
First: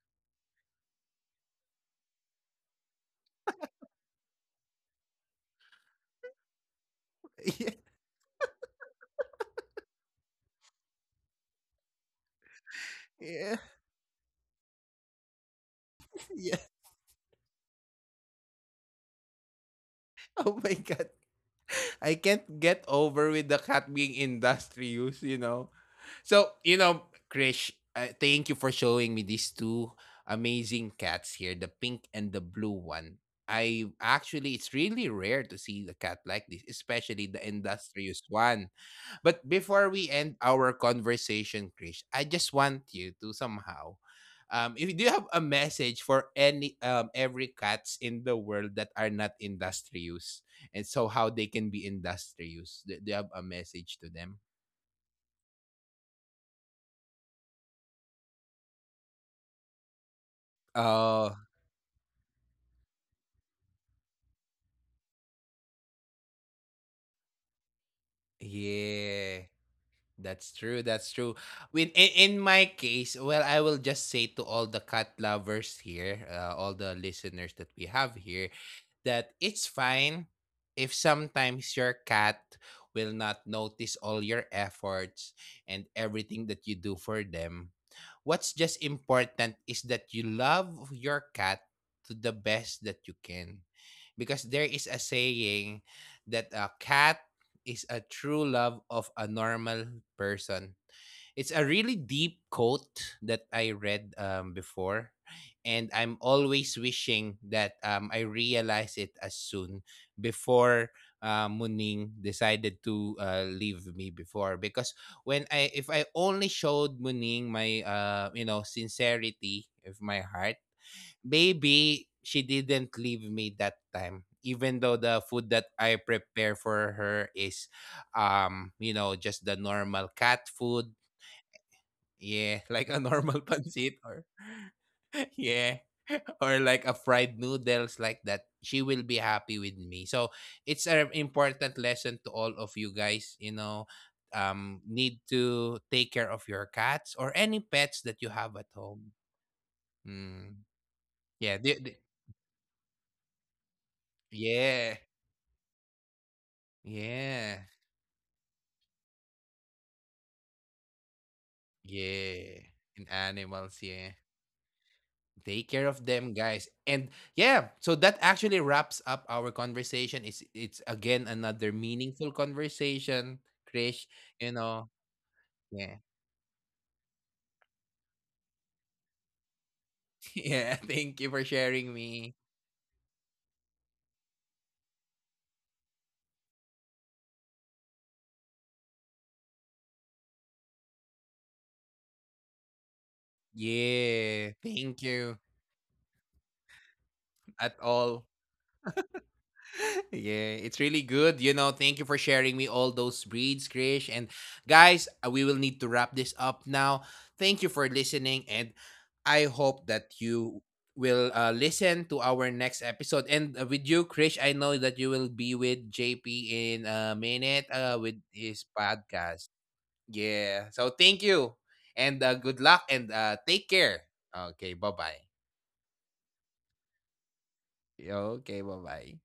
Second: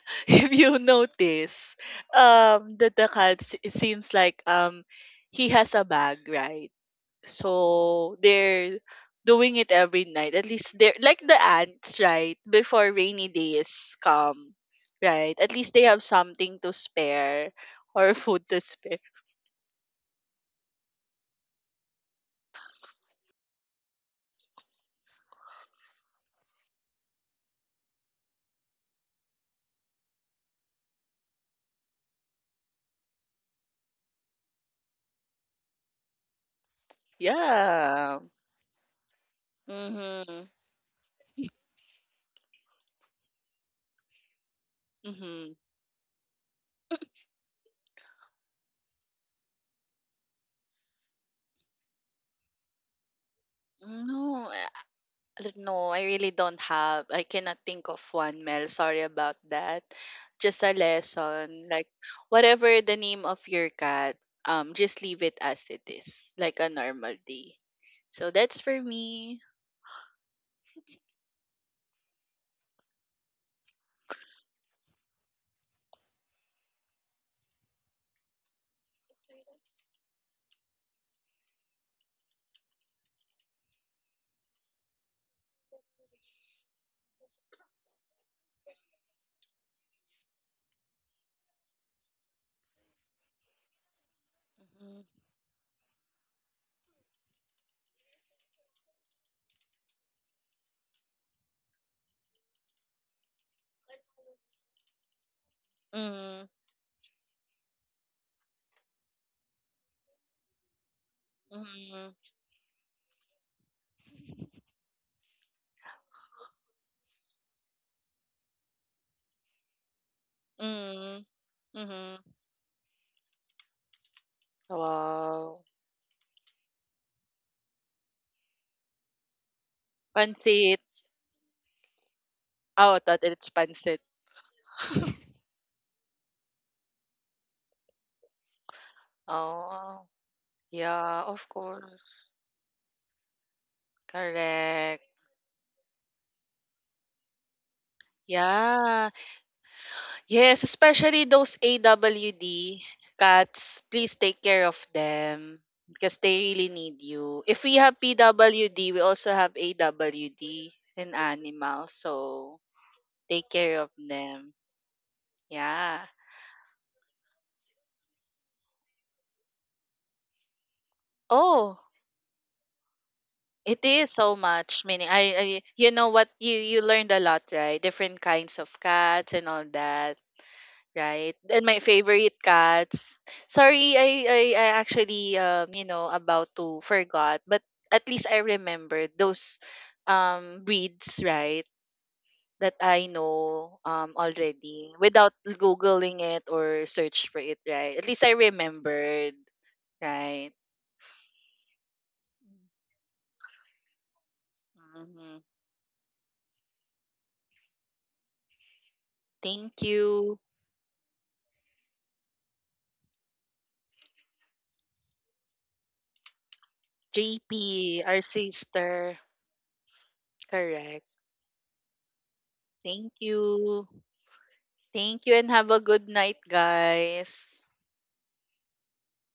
[laughs] if you notice, um, the the cat s- it seems like um he has a bag, right? [laughs] Yeah, So they're doing it every night. At least they're like the ants, right? Before rainy yeah, days come, right? At least they have something yeah. to spare [laughs] or food to spare. Oh my god. I can't get over with the cat being industry use, you know. So, you know, Krish, uh, thank you for showing me these two amazing cats here, the pink and the blue one. I actually, it's really rare to see the cat like this, especially the Yeah. industrious one. But before we Mm-hmm. end our conversation, Krish, I just want you to somehow, um, if you do have a Mm-hmm. message for any, um, every cats in the world that are not industrious, and so how they can be industrious, do do you have a message to them? No, Uh, no, I really don't have. I cannot think of one, Mel. Sorry about that. Just a Oh, lesson. Like, whatever the name of your cat, um, just leave it as it is, like a normal day. So that's for me. yeah, that's true. That's true. When in, in my case, well, I will just say to all the cat lovers here, uh, all the listeners that we have here, that it's fine if sometimes your cat will not notice all your efforts and everything that you do for them. What's just important is that you love your cat to the best that you can. Because there is a saying that a cat is a true love of a normal person. It's a really deep quote that I read um, before, and Mhm. I'm Mhm. always wishing that um, I realize it as soon before uh, Mhm. Muning decided to uh, leave me before. Because when I, if I only showed Muning my, uh, you know, sincerity of my heart, Mhm. maybe Mhm. she didn't leave me that time, even though the food Wow. that I prepare for her is um you know just the normal cat Pansit. food, yeah, [laughs] like Oh, I a thought normal it's pansit. pancit or [laughs] [laughs] yeah [laughs] or like a fried noodles like that, she will be happy with Oh, me. So it's an yeah, of important course. lesson to all of you guys, you know, um Correct. need to take care of your cats or any pets that you have at Yeah. home. Yes, Mm. especially those Yeah, the- the- A W D cats, please take care of yeah. them because they really need you. If we Yeah. have P W D, we also have A W D in animals, so Yeah. And take care of animals, yeah. them. Take Yeah. care of them, guys. And yeah, so that actually wraps up our conversation. It's it's again Oh, another meaningful conversation, it is Krish. so You much. Meaning, know, I, I you know yeah. what you you learned a lot, right? Different kinds of cats and all that. [laughs] Yeah. Right? Thank you for And my sharing favorite me. cats. Sorry, I I, I actually um you know about to forgot, but at least I remember those um breeds, right? That I know um Yeah. already Thank without you. googling it or search for it, At right? At least I all. remembered, [laughs] right? Yeah, it's really good. You know, thank you for sharing me all those breeds, Krish. And guys, Hmm. uh, we will need to wrap this up now. Thank you for listening, and I Thank hope that you, you will uh, listen to our next episode. And uh, with you, Krish, I know that you will be with J P in a minute J P, uh, our with his sister. podcast. Yeah, so Correct. thank you, and uh, good luck, Thank and uh, take you. care. Okay, bye Thank you bye. and have a good night, guys. Okay, bye bye.